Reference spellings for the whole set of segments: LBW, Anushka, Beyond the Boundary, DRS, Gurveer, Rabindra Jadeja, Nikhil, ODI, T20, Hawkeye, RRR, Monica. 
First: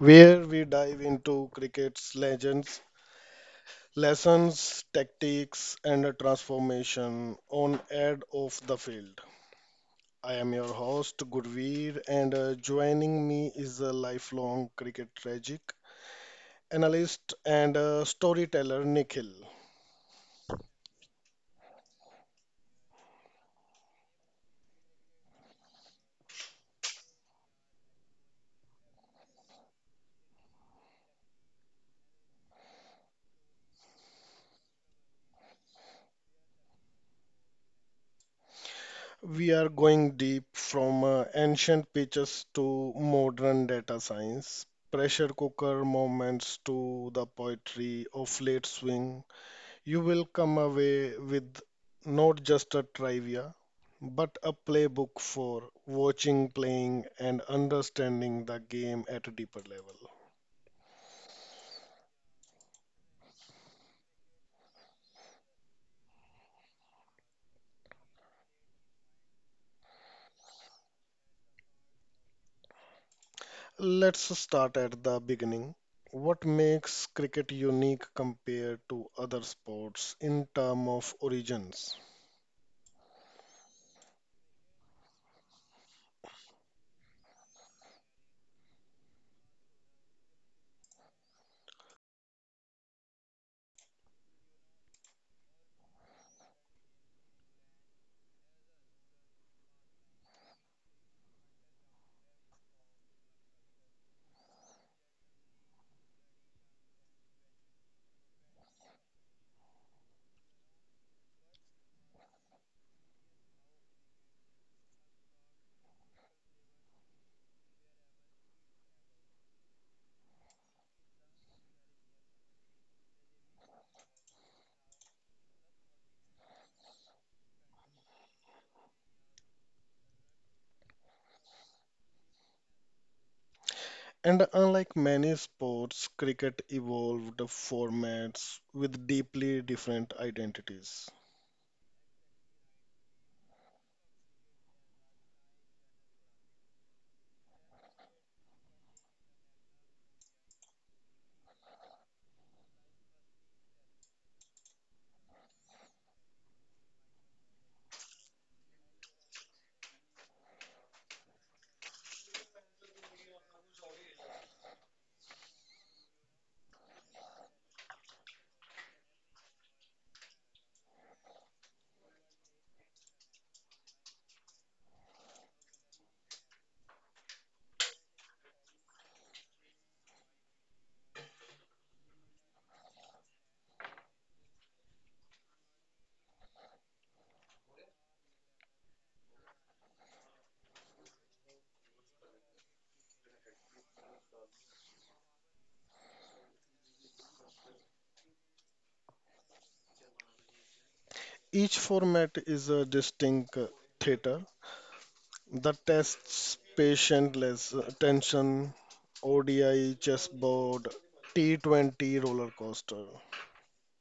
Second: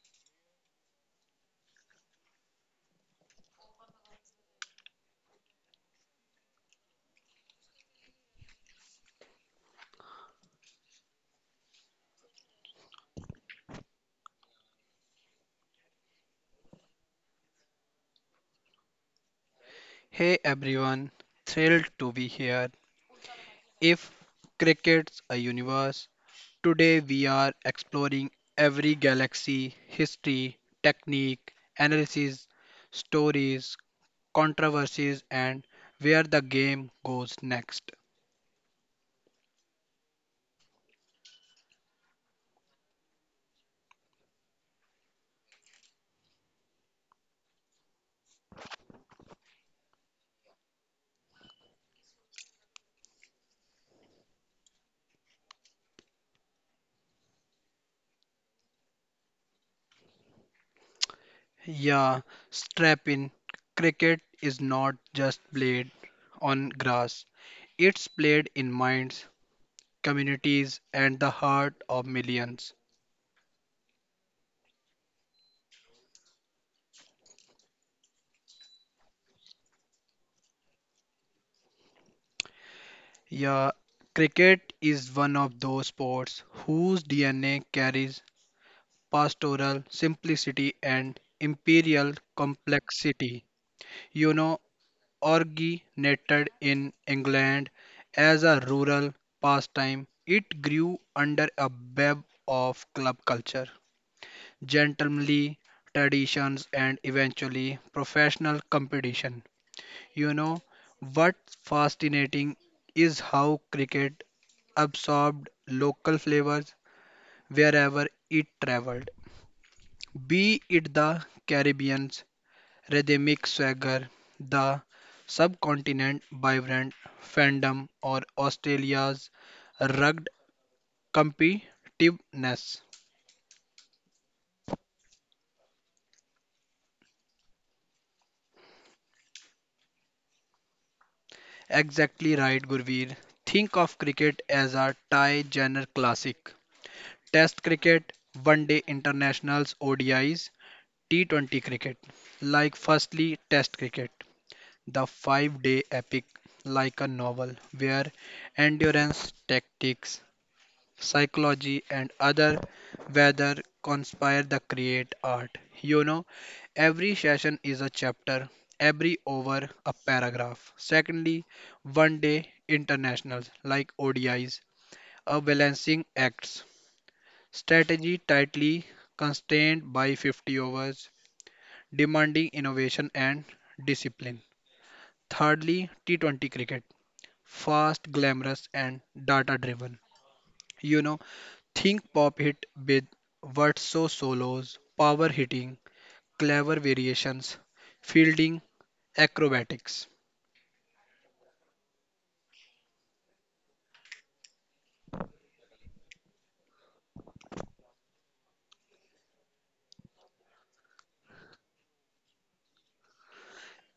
where we dive into cricket's legends, lessons, tactics, and a transformation on and off the field. I am your host, Gurveer, and joining me is a lifelong cricket tragic analyst and storyteller, Nikhil. Hey everyone, thrilled to be here. If cricket's a universe, today we are exploring every galaxy, history, technique, analysis, stories, controversies, and where the game goes next. We are going deep from ancient pitches to modern data science, pressure cooker moments to the poetry of late swing. You will come away with not just a trivia, but a playbook for watching, playing, and understanding the game at a deeper level. Yeah, strap in. Cricket is not just played on grass, it's played in minds, communities, and the heart of millions. Let's start at the beginning. What makes cricket unique compared to other sports in terms of origins? Yeah, cricket is one of those sports whose DNA carries pastoral simplicity and imperial complexity. You know, Originated in England as a rural pastime, it grew under a web of club culture, gentlemanly traditions, and eventually professional competition. You know, what's fascinating is how cricket absorbed local flavors wherever it traveled, be it the Caribbean's rhythmic swagger, the subcontinent's vibrant fandom, or Australia's rugged competitiveness. And unlike many sports, cricket evolved formats with deeply different identities. Exactly right, Gurveer. Think of cricket as a Thai genre classic. Test cricket, one day internationals, ODIs, T20 cricket. Like, firstly, Test cricket. The 5-day epic, like a novel where endurance, tactics, psychology, and other weather conspire to create art. You know, every session is a chapter, every over a paragraph. Secondly, one day internationals like ODIs are balancing acts. Strategy tightly constrained by 50 overs, demanding innovation and discipline. Thirdly, T20 cricket fast, glamorous, and data driven. You know, think pop hit with virtuoso solos, power hitting, clever variations, fielding, acrobatics. Each format is a distinct theater. The tests, patientless, tension, ODI, chessboard, T20 roller coaster.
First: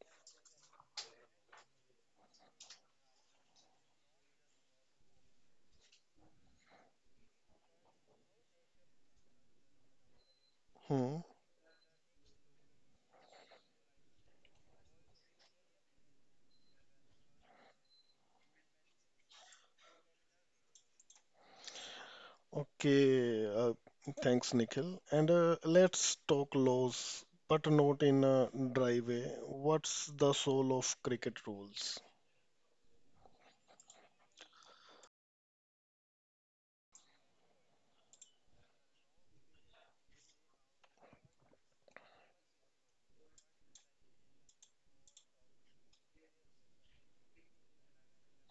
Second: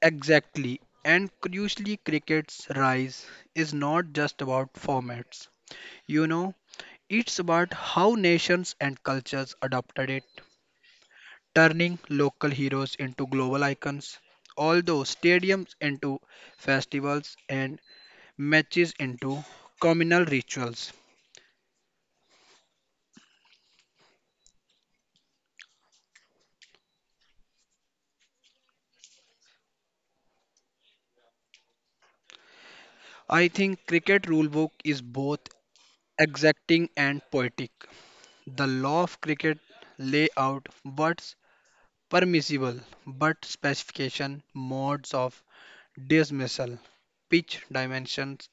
Exactly. And crucially, cricket's rise is not just about formats. You know, it's about how nations and cultures adopted it, Hmm. turning local heroes into global icons. Although stadiums into festivals and matches into communal rituals. Okay. Thanks, Nikhil. And let's talk laws, but not in a dry way. What's the soul of cricket rules? I think cricket rulebook is both exacting and poetic. The law of cricket lay out what's permissible but specification modes of dismissal, pitch dimensions,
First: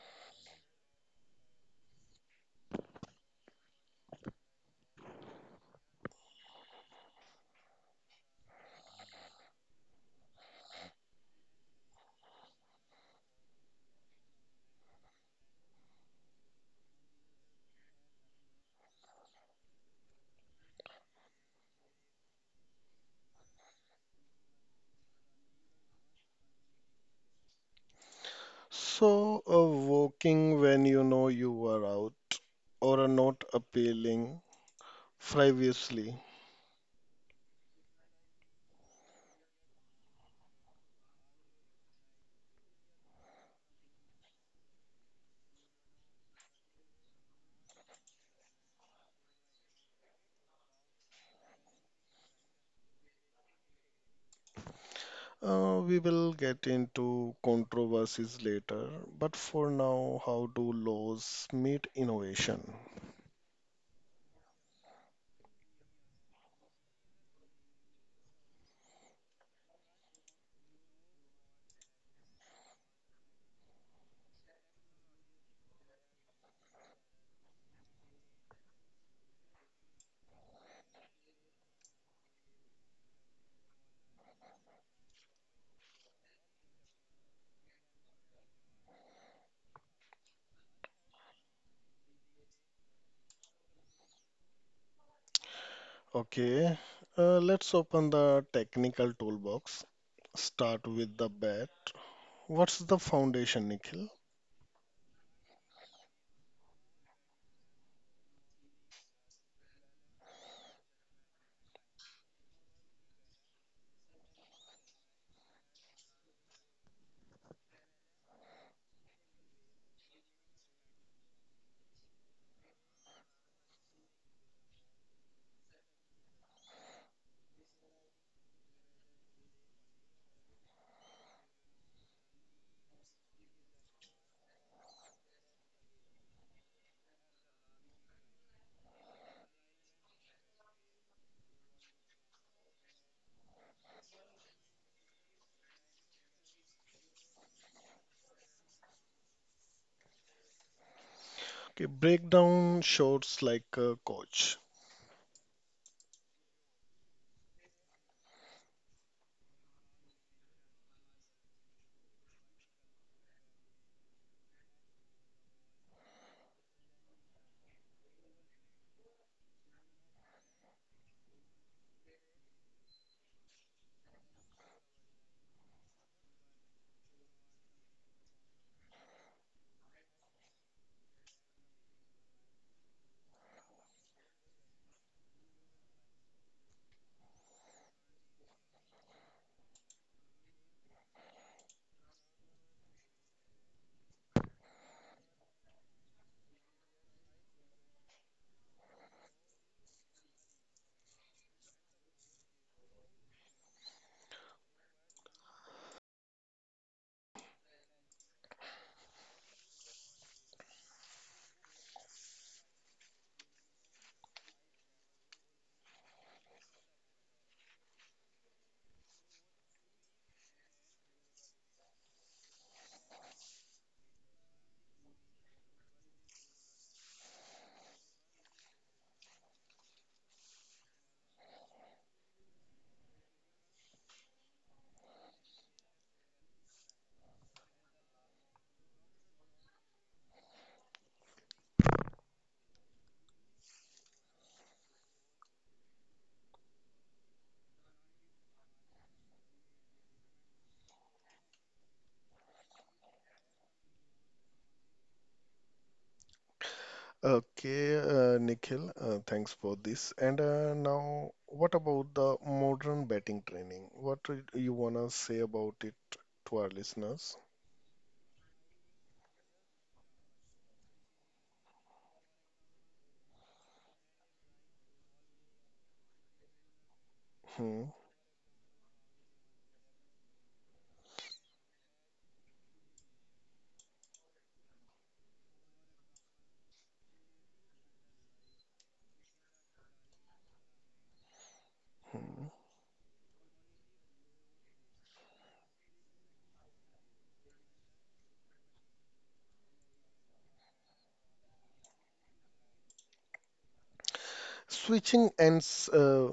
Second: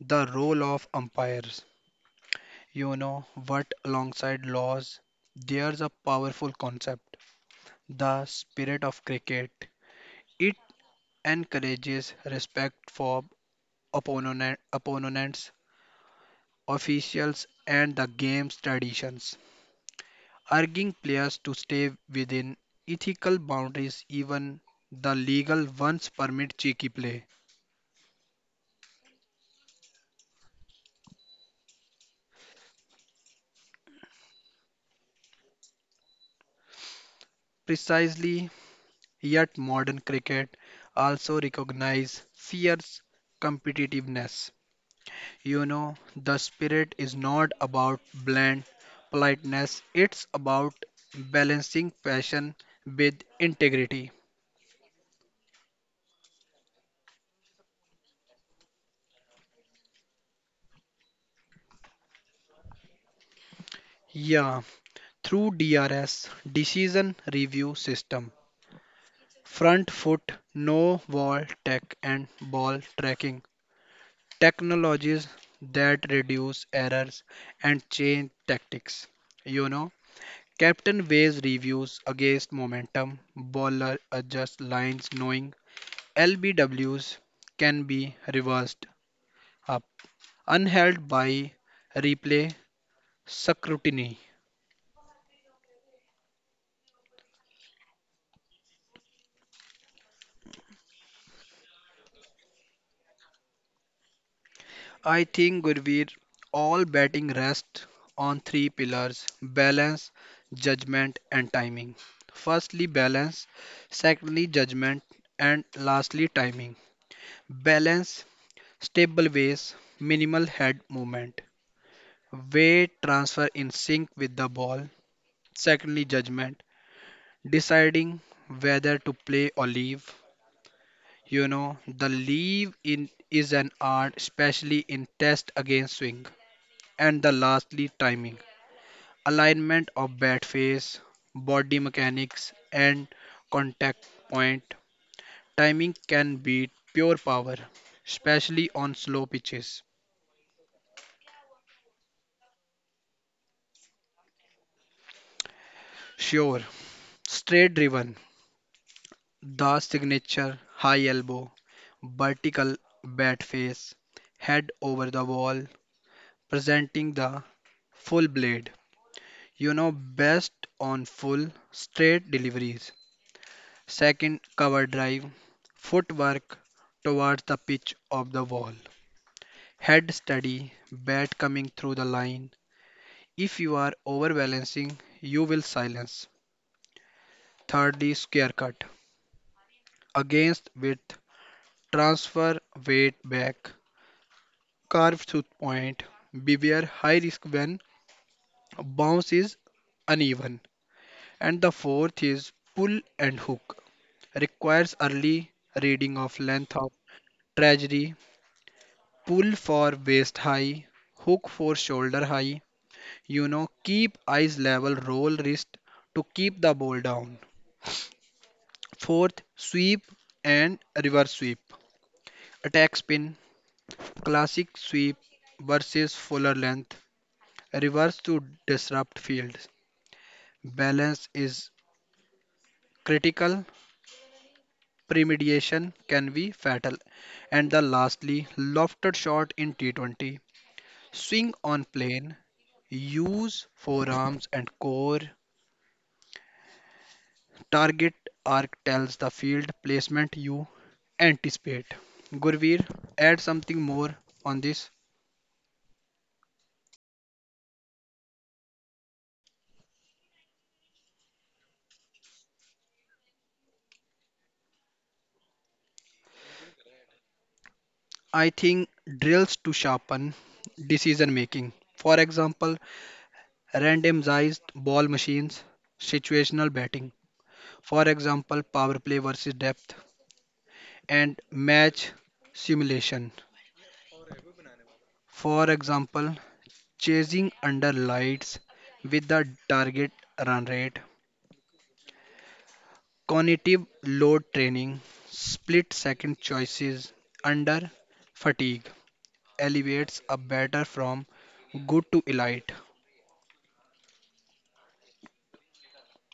the role of umpires. You know what Alongside laws there's a powerful concept, the spirit of cricket. It encourages respect for opponents, officials, and the game's traditions, urging players to stay within ethical boundaries even the legal ones permit cheeky play. So, walking when you know you are out, or are not appealing frivolously. Precisely, yet modern cricket also recognises fierce competitiveness. The spirit is not about bland politeness, it's about balancing passion with integrity. We will get into controversies later, but for now, how do laws meet innovation? Yeah, through DRS decision review system, front foot no wall tech and ball tracking technologies that reduce errors and change tactics. You know, Captain weighs reviews against momentum, bowler adjusts lines knowing LBWs can be reversed up, unheld by replay scrutiny. Okay, let's open the technical toolbox. Start with the bat. What's the foundation, Nikhil? I think, Gurveer, all batting rests on three pillars balance, judgment, and timing. Firstly, balance, secondly, judgment, and lastly, timing. Balance, stable ways, minimal head movement, weight transfer in sync with the ball. Secondly, judgment, deciding whether to play or leave. The leave in is an art, especially in test against swing. And the lastly, timing. Alignment of bat face, body mechanics, and contact point. Timing can beat pure power, especially on slow pitches. Okay, break down shorts like a coach. Sure, straight driven, the signature high elbow, vertical bat face, head over the wall, presenting the full blade. Best on full straight deliveries. Second, cover drive, footwork towards the pitch of the wall, head steady, bat coming through the line. If you are overbalancing, you will silence. Third is square cut, against width, transfer weight back, carve through point, beware high risk when bounce is uneven. And the fourth is pull and hook, requires early reading of length of trajectory. Pull for waist high, hook for shoulder high. Keep eyes level, roll wrist to keep the ball down. Fourth, sweep and reverse sweep. Attack spin, classic sweep versus fuller length, reverse to disrupt fields. Balance is critical, premediation can be fatal. And the lastly, lofted shot in T20. Swing on plane, use forearms and core. Target arc tells the field placement you anticipate. Gurveer, add something more on this. Okay, Nikhil, thanks for this. And now, what about the modern batting training? What do you wanna say about it to our listeners? I think drills to sharpen decision making. For example, randomized ball machines, situational batting. Hmm. For example, power play versus depth, and match simulation. For example, chasing under lights with the target run rate cognitive load training, split second choices under fatigue elevates a batter from good to elite. Switching ends,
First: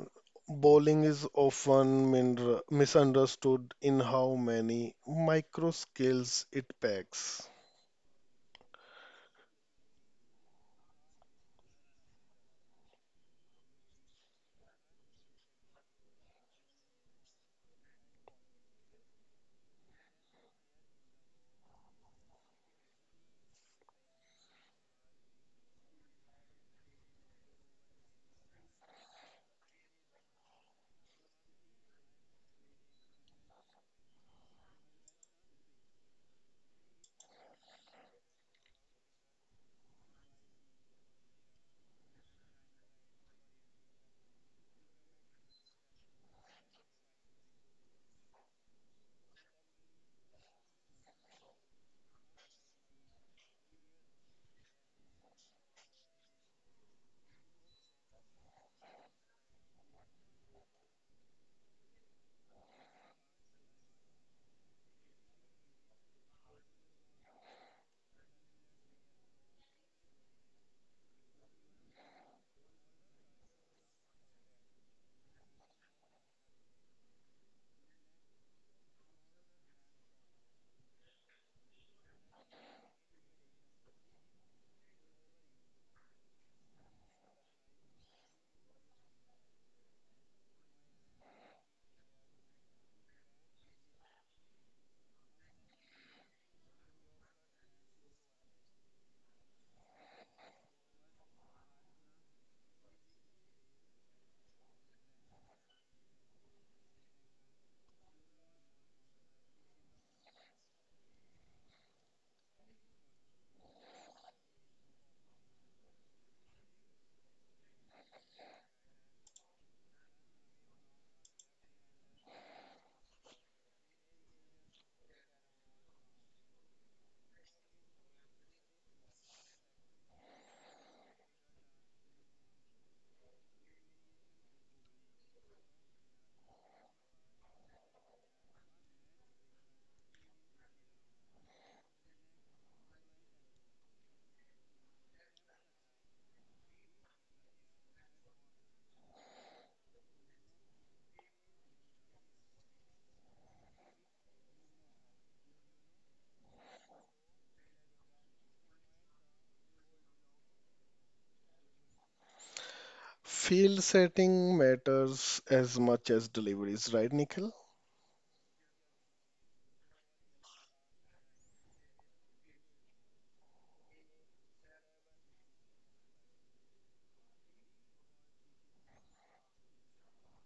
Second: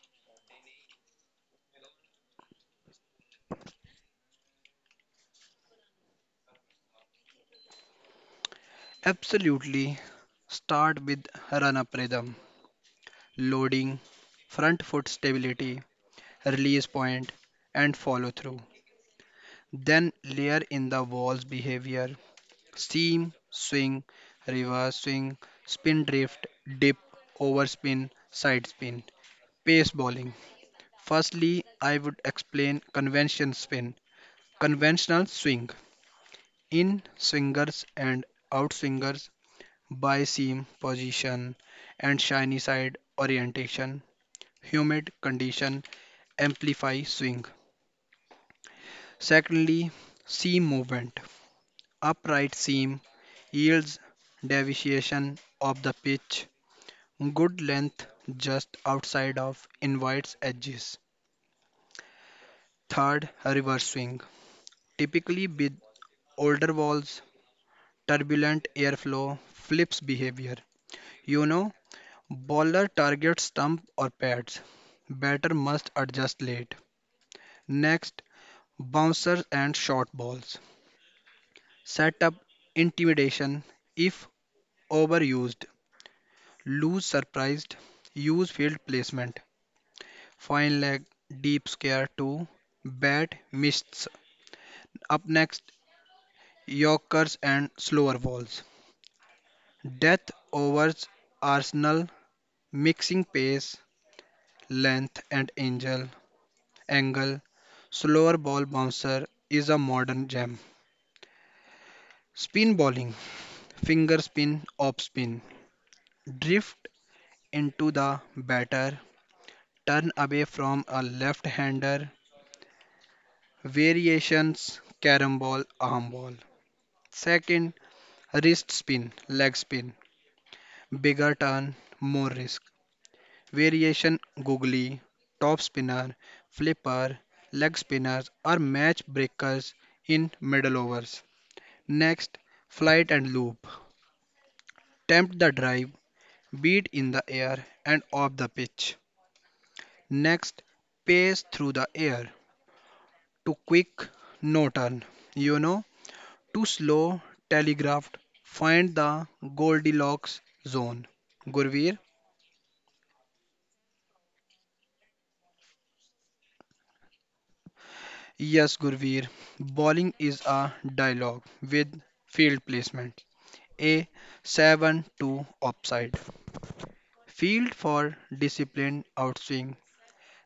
bowling is often misunderstood in how many micro skills it packs. Absolutely start with run up rhythm, loading, front foot stability, release point, and follow through. Then layer in the wall's behavior seam, swing, reverse swing, spin drift, dip, overspin, side spin, pace bowling. Firstly, I would explain convention spin, conventional swing, in swingers and out swingers, by seam position and shiny side orientation, humid condition amplify swing. Secondly, seam movement, upright seam yields deviation of the pitch, good length just outside of invites edges. Third, reverse swing, typically with older balls, turbulent airflow, flips behavior. You know, Baller targets stump or pads. Batter must adjust late. Next, bouncers and short balls. Setup intimidation if overused. Lose surprised. Use field placement. Fine leg, deep scare to bat missed. Up next, Yorkers and slower balls. Death overs Arsenal Mixing pace, length, and angle, slower ball bouncer is a modern gem. Spin bowling, finger spin, off spin, drift into the batter, turn away from a left hander, variations, carom ball, arm ball. Second, wrist spin, leg spin, bigger turn, more risk. Variation googly, top spinner, flipper, leg spinners are match breakers in middle overs. Next, flight and loop. Tempt the drive, beat in the air and off the pitch. Next, pace through the air. Too quick, no turn. You know, Too slow, telegraphed. Find the Goldilocks zone. Gurveer? Field setting matters as much as deliveries, right, Nikhil? Yes, Gurveer. Bowling is a dialogue with field placement. A 7-2 offside. Field for disciplined outswing,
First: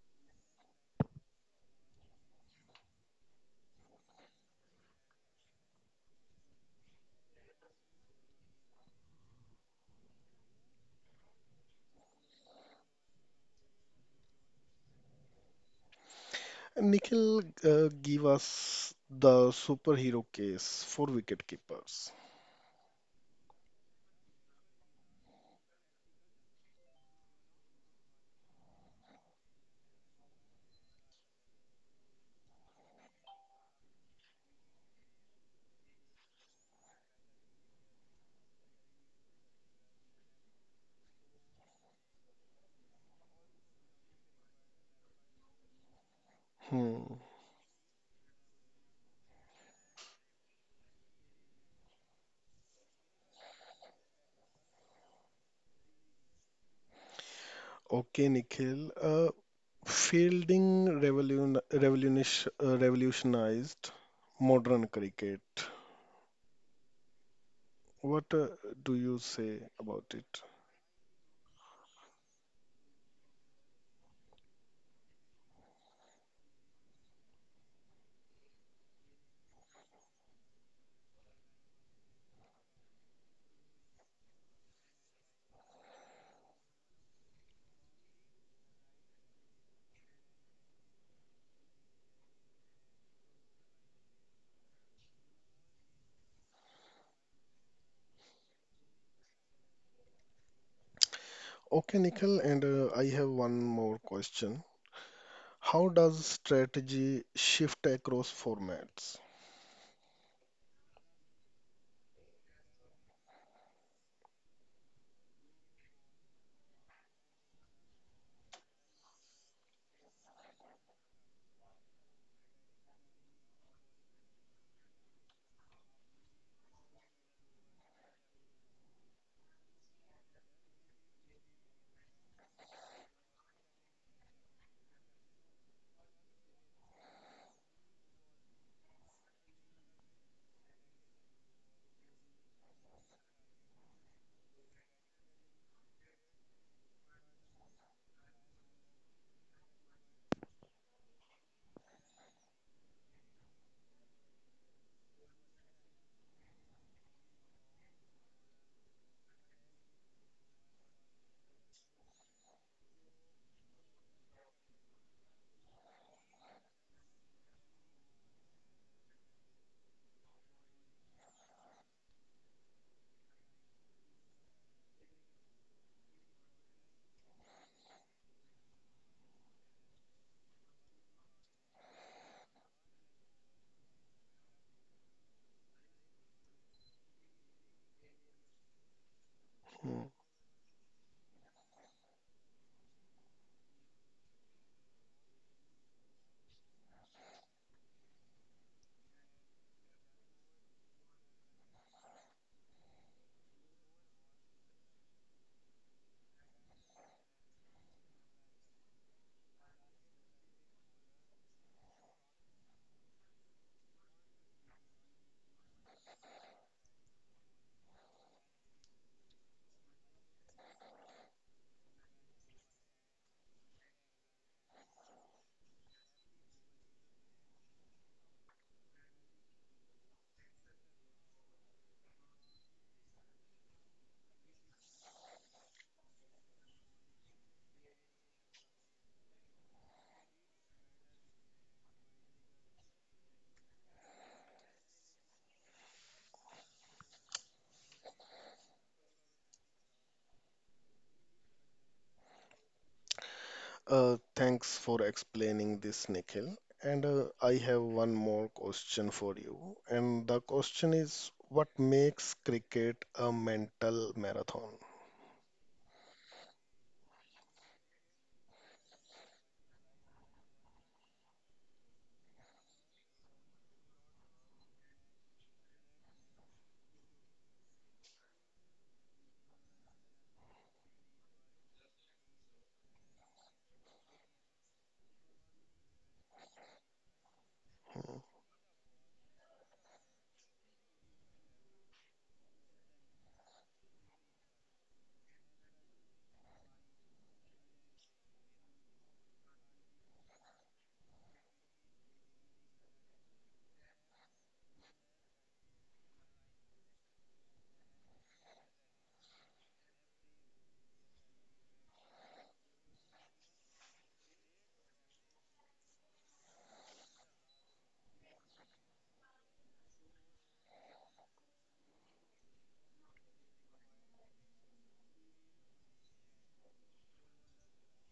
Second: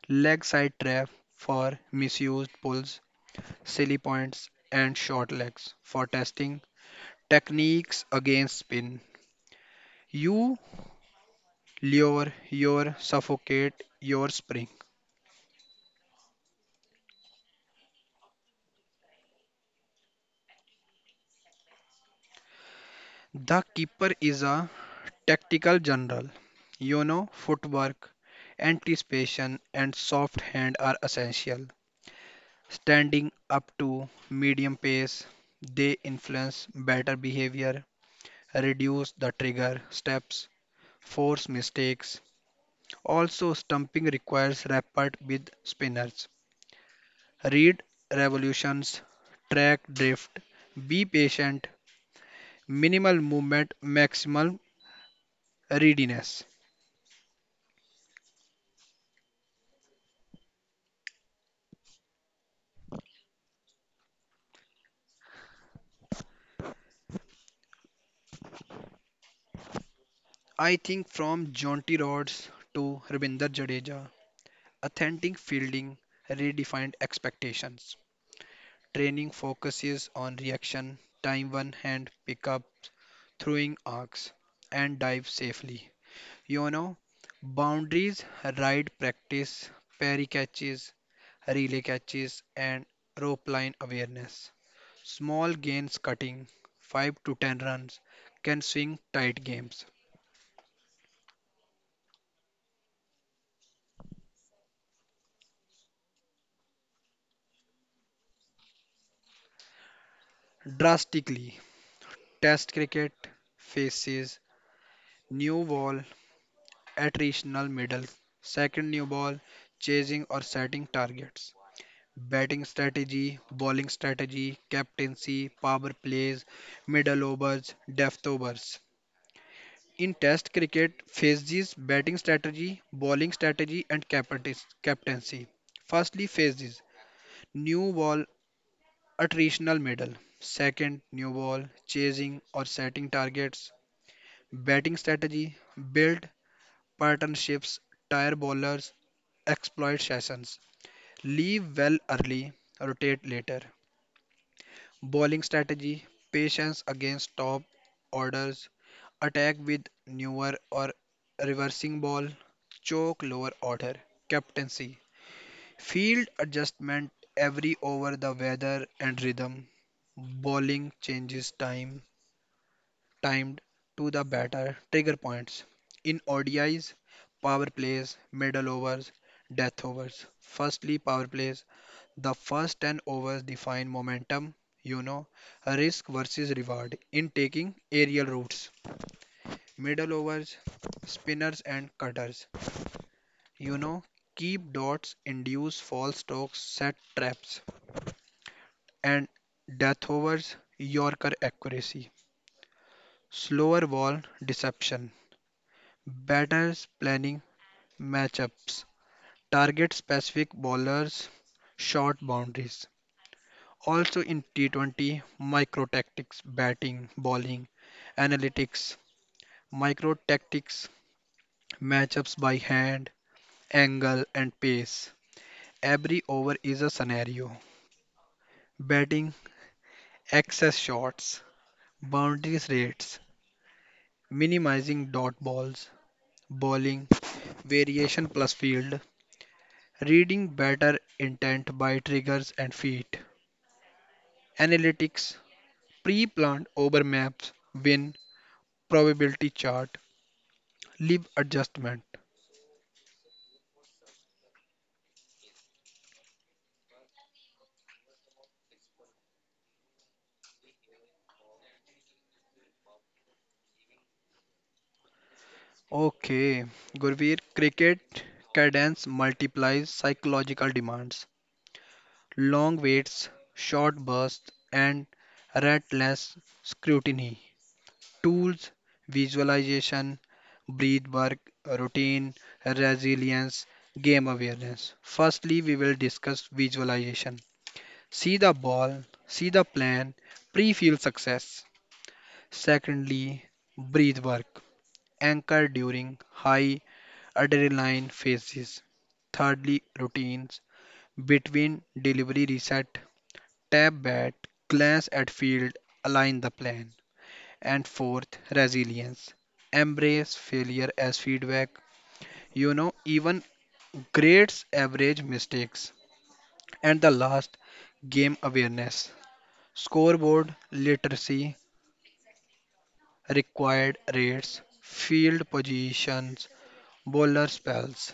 leg side trap for misused pulls, silly points, and short legs for testing techniques against spin. You lure, your suffocate, your spring. Nikhil, give us the superhero case for wicketkeepers. The keeper is a tactical general. Footwork, anticipation, and soft hand are essential. Standing up to medium pace, they influence better behavior, reduce the trigger steps, force mistakes. Also, stumping requires rapport with spinners. Hmm. Read revolutions, track drift, be patient, minimal movement, maximal readiness. Okay, Nikhil. Fielding revolutionized modern cricket. What do you say about it? I think from jaunty Rhodes to Rabindra Jadeja, authentic fielding redefined expectations. Training focuses on reaction, time one hand pickups, throwing arcs, and dive safely. You know, Boundaries, ride practice, parry catches, relay catches, and rope line awareness. Small gains cutting, 5 to 10 runs, can swing tight games Okay, Nikhil, and I have one more question. How does strategy shift across formats? drastically. Test cricket faces new wall attritional middle, second new ball, chasing or setting targets, batting strategy, bowling strategy, captaincy, power plays, middle overs, depth overs. In Test cricket, phases batting strategy, bowling strategy, and captaincy. Firstly, phases new ball, attritional middle, second new ball, chasing or setting targets, batting strategy, build pattern shifts, tire bowlers, exploit sessions. Leave well early, rotate later. Bowling strategy, patience against top orders, attack with newer or reversing ball, choke lower order. Captaincy, field adjustment every over the weather and rhythm. Bowling changes timed to the batter trigger points. In ODIs, power plays, middle overs, death overs. Firstly, power plays. The first 10 overs define momentum, you know, risk versus reward in taking aerial routes. Hmm. Middle overs, spinners and cutters, you know, keep dots, induce false strokes, set traps, and death overs, Yorker accuracy. Slower ball deception. Batters planning Matchups target specific bowlers, short boundaries. Also in T20, micro tactics, batting, bowling, analytics, micro tactics, matchups by hand, angle, and pace. Every over is a scenario. Batting, excess shots, boundaries rates, minimizing dot balls, bowling, variation plus field, reading batter intent by triggers and feet, analytics pre-planned over maps win probability chart leave adjustment. Thanks for explaining this, Nikhil. And I have one more question for you. And the question is, what makes cricket a mental marathon? Okay Gurveer, cricket cadence multiplies psychological demands, long waits, short bursts, and relentless scrutiny. Tools: visualization, breath work, routine, resilience, game awareness. Firstly, we will discuss visualization. Hmm. See the ball, see the plan, pre-field success. Secondly, breath work, anchor during high adrenaline phases. Thirdly, routines between delivery reset, tap bat, glance at field, align the plan. And fourth, resilience, embrace failure as feedback. Even grades average mistakes. And the last, game awareness, scoreboard literacy, required rates, field positions Bowler spells.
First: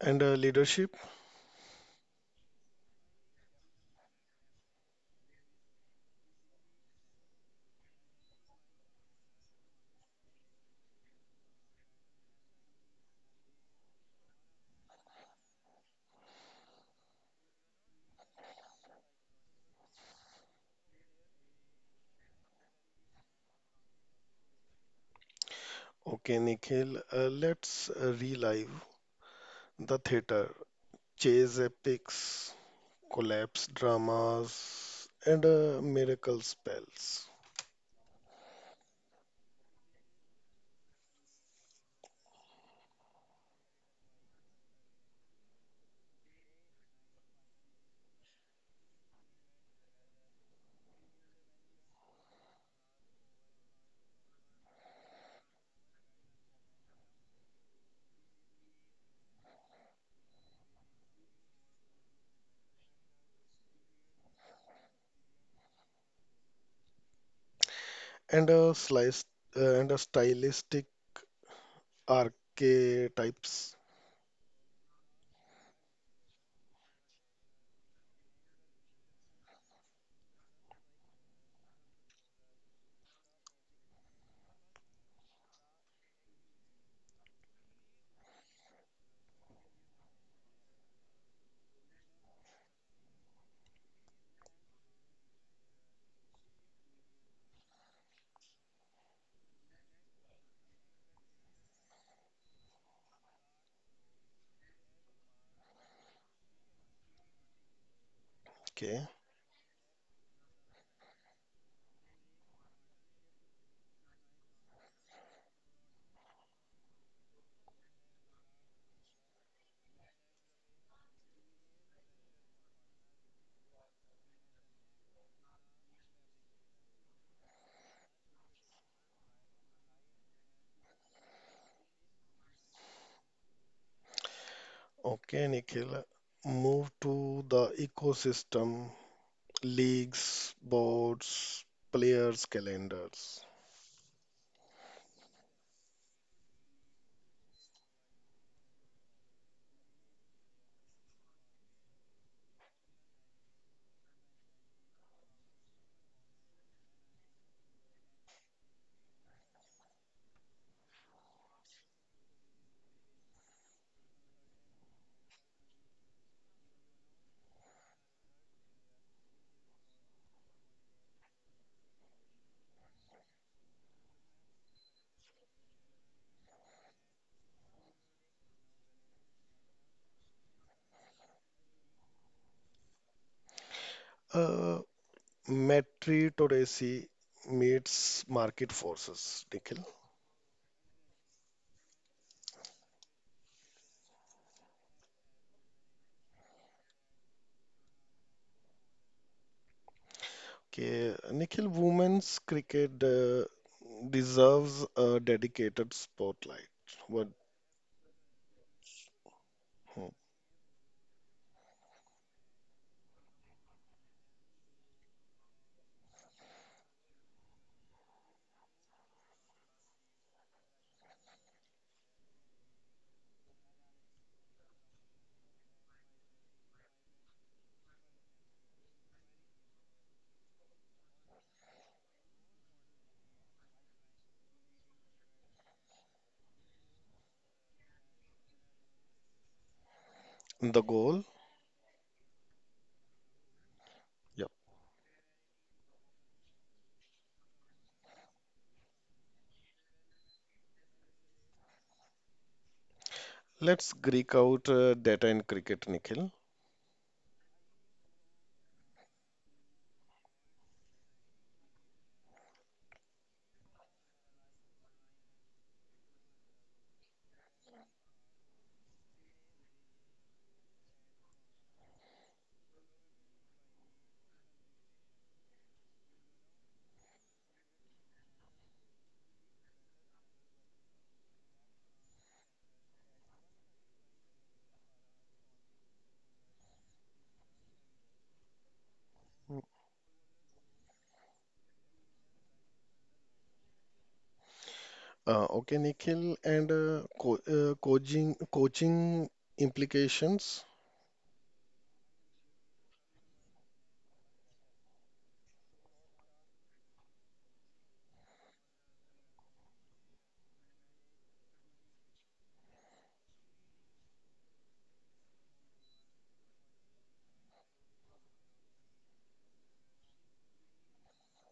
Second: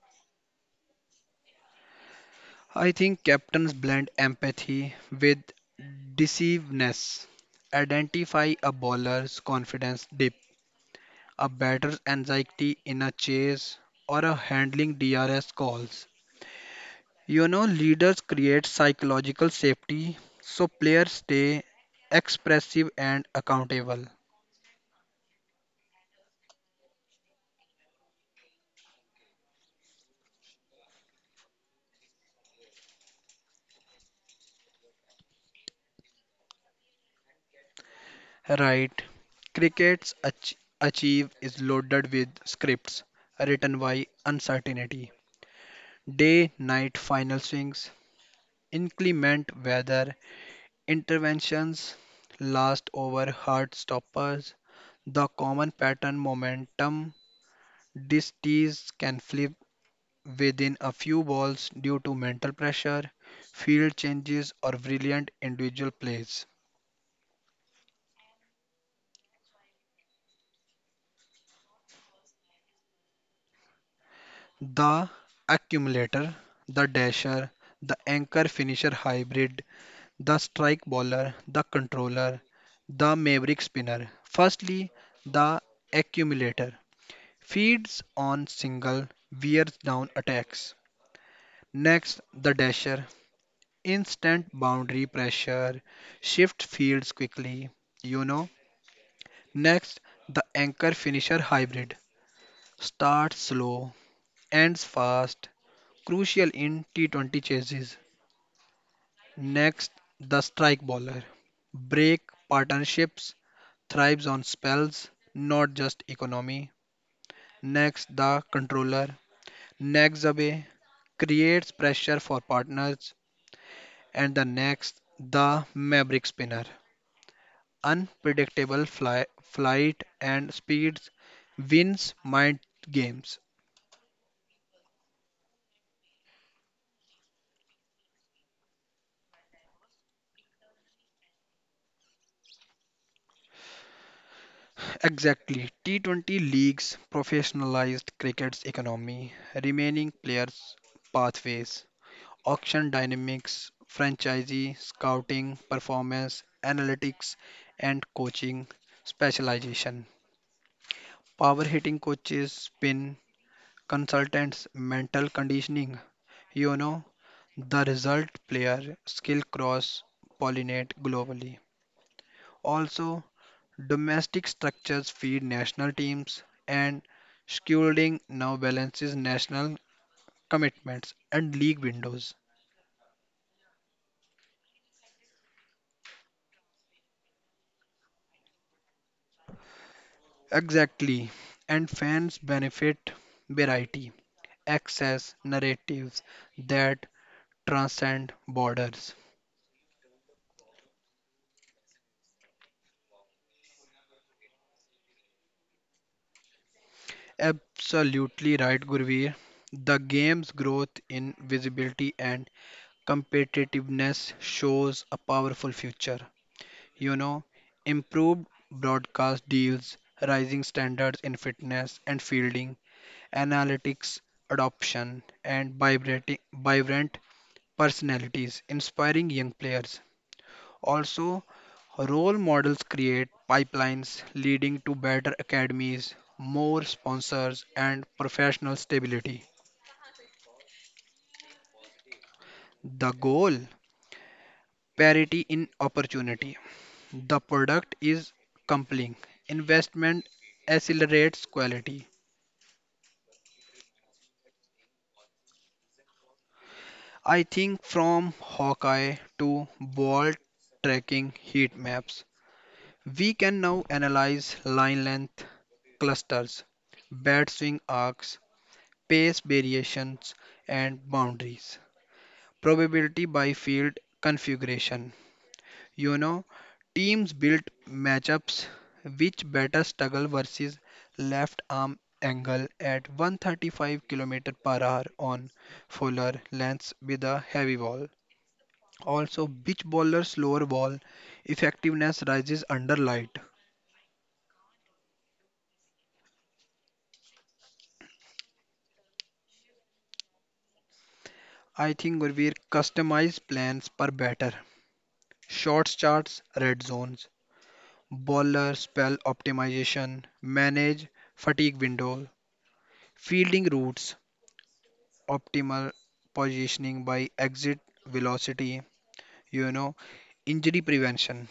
And leadership? I think captains blend empathy with deceiveness. Identify a bowler's confidence dip, a batter's anxiety in a chase, or a handling DRS calls. Leaders create psychological safety so players stay expressive and accountable. Okay, Nikhil, let's relive the theater, chase epics, collapse dramas, and miracle spells, Right. Cricket's achieve is loaded with scripts written by uncertainty. Day night final swings, inclement weather, interventions, last over hard stoppers, the common pattern momentum. These tees can flip within a few balls due to mental pressure, field changes, or brilliant individual plays. and a slice, and a stylistic archetypes. The accumulator, the dasher, the anchor finisher hybrid, the strike bowler, the controller, the maverick spinner. Firstly, the accumulator feeds on single, wears down attacks. Next, the dasher, instant boundary pressure, shift fields quickly, you know. Next, the anchor finisher hybrid, starts slow, ends fast, crucial in T20 chases. Okay, Next, the strike bowler break partnerships thrives on spells, not just economy. Next, the controller. Next, Zabe creates pressure for partners. And the next, the Maverick Spinner. Unpredictable flight and speeds wins mind games. okay, Nikhil. Move to the ecosystem, leagues, boards, players, calendars. Exactly. T20 leagues professionalized cricket's economy, remaining players' pathways. Auction dynamics, franchisee scouting, performance analytics, and coaching specialization. Power hitting coaches, spin consultants, mental conditioning. You know, the result player skill cross pollinate globally. Also, domestic structures feed national teams, and scheduling now balances national commitments and league windows. Uh, Meritocracy meets market forces, Nikhil. Exactly. And fans benefit variety, access, narratives that transcend borders. Okay, Nikhil, women's cricket deserves a dedicated spotlight. What? Absolutely right, Gurveer. The Hmm, game's growth in visibility and competitiveness shows a powerful future. You know, Improved broadcast deals, rising standards in fitness and fielding, analytics adoption, and vibrant personalities, inspiring young players. Also, role models create pipelines leading to better academies, more sponsors, and professional stability. the goal? The goal Yep. parity in opportunity. The product is compelling. Investment accelerates quality. Let's Greek out, data in cricket, Nikhil. I think from Hawkeye to ball tracking heat maps, we can now analyze line length, clusters, bat swing arcs, pace variations, and boundaries. Probability by field configuration. You know, Teams built matchups which batter struggle versus left arm angle at 135 km per hour on fuller lengths with a heavy ball. Also, which bowler's slower ball effectiveness rises under light? Okay, Nikhil, and co coaching coaching implications. I think Gurveer customized plans per batter, shots charts, red zones, bowler spell optimization, manage fatigue window, fielding routes, optimal positioning by exit velocity, you know, injury prevention,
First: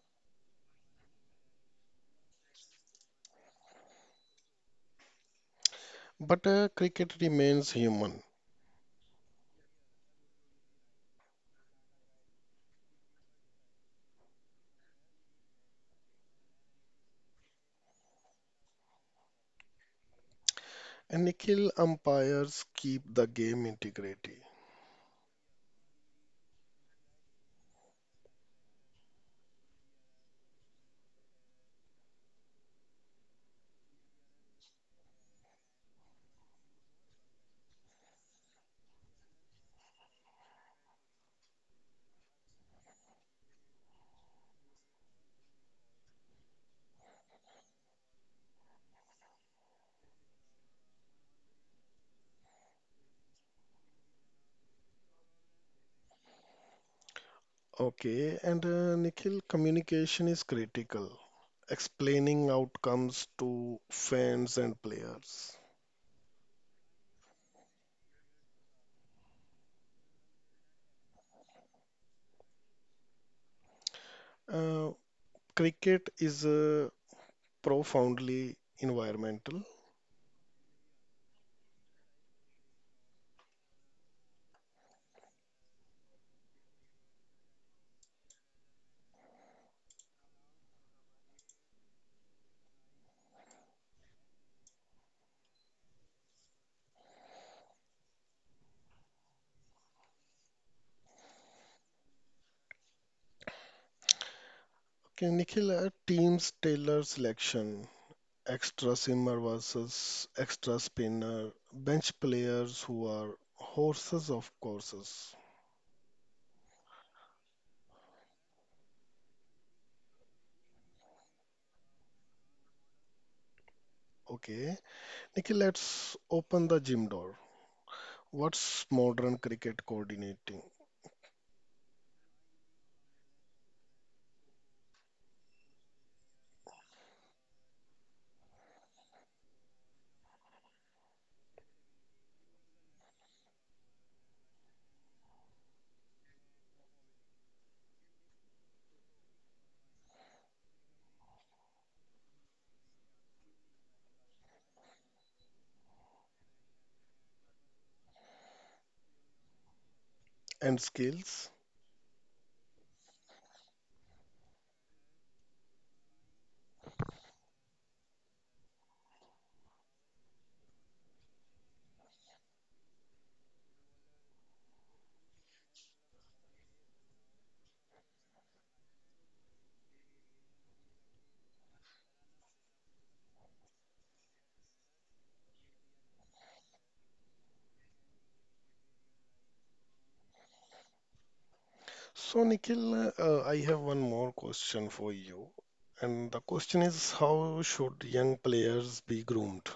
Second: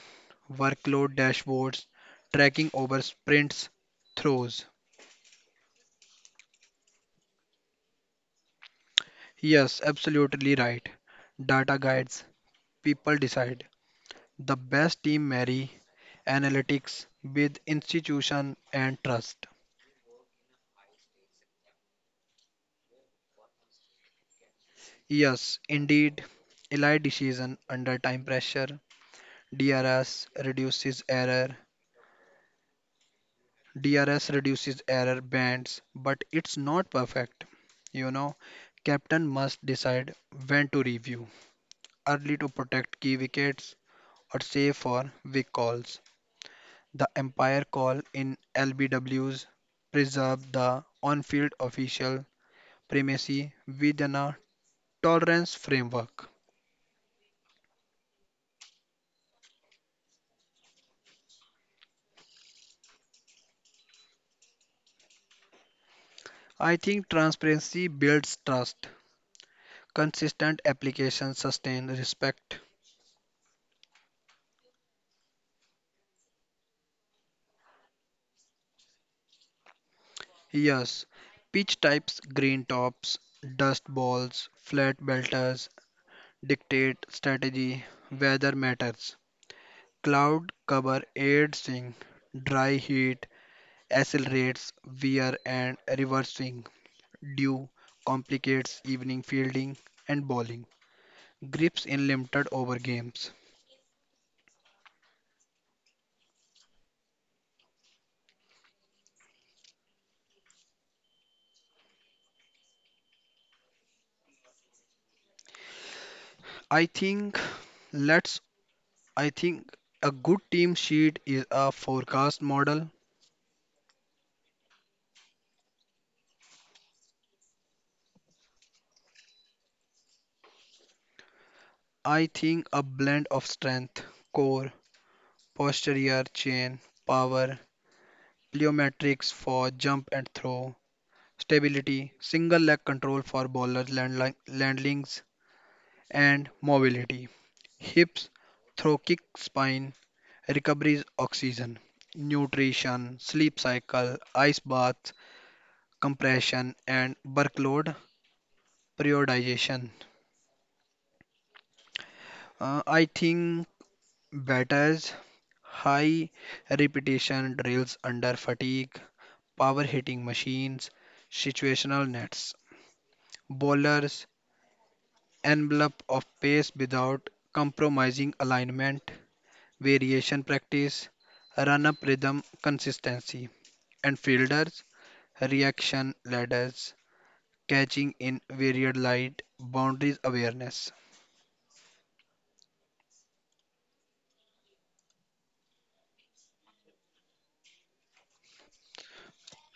workload dashboards, tracking over sprints, throws. But cricket remains human, Yes, absolutely right. Data guides, people decide. The best team marry analytics with institution and trust. and Nikhil, umpires keep the game integrity. Yes, indeed, elite decision under time pressure, DRS reduces error. DRS reduces error bands, but it's not perfect. You know, Captain must decide when to review, early to protect key wickets or save for weak calls. The umpire call in LBWs preserve the on-field official primacy within a tolerance framework. Okay, and Nikhil, communication is critical. Explaining outcomes to fans and players. I think transparency builds trust. Consistent application sustains respect. Uh, Cricket is profoundly environmental. Yes, peach types, green tops, dust balls, flat belters dictate strategy, weather matters. Cloud cover aids swing, dry heat accelerates wear and reverse swing. Dew complicates evening fielding and bowling. Grips in limited over games. Okay, Nikhil, teams tailor selection, extra seamer versus extra spinner, bench players who are horses of courses. I think let's I think a good team sheet is a forecast model. Okay, Nikhil, let's open the gym door. What's modern cricket coordinating I think a blend of strength, core, posterior chain, power, plyometrics for jump and throw, stability, single leg control for bowlers landings, and mobility. Hips, throw kick spine, recoveries oxygen, nutrition, sleep cycle, ice bath, compression, and workload periodization. and skills? I think batters high repetition drills under fatigue power hitting machines, situational nets, bowlers, envelope of pace without compromising alignment, variation practice, run up rhythm consistency, and fielders, reaction ladders, catching in varied light, boundaries awareness. So, Nikhil, I have one more question for you. And the question is, how should young players be groomed?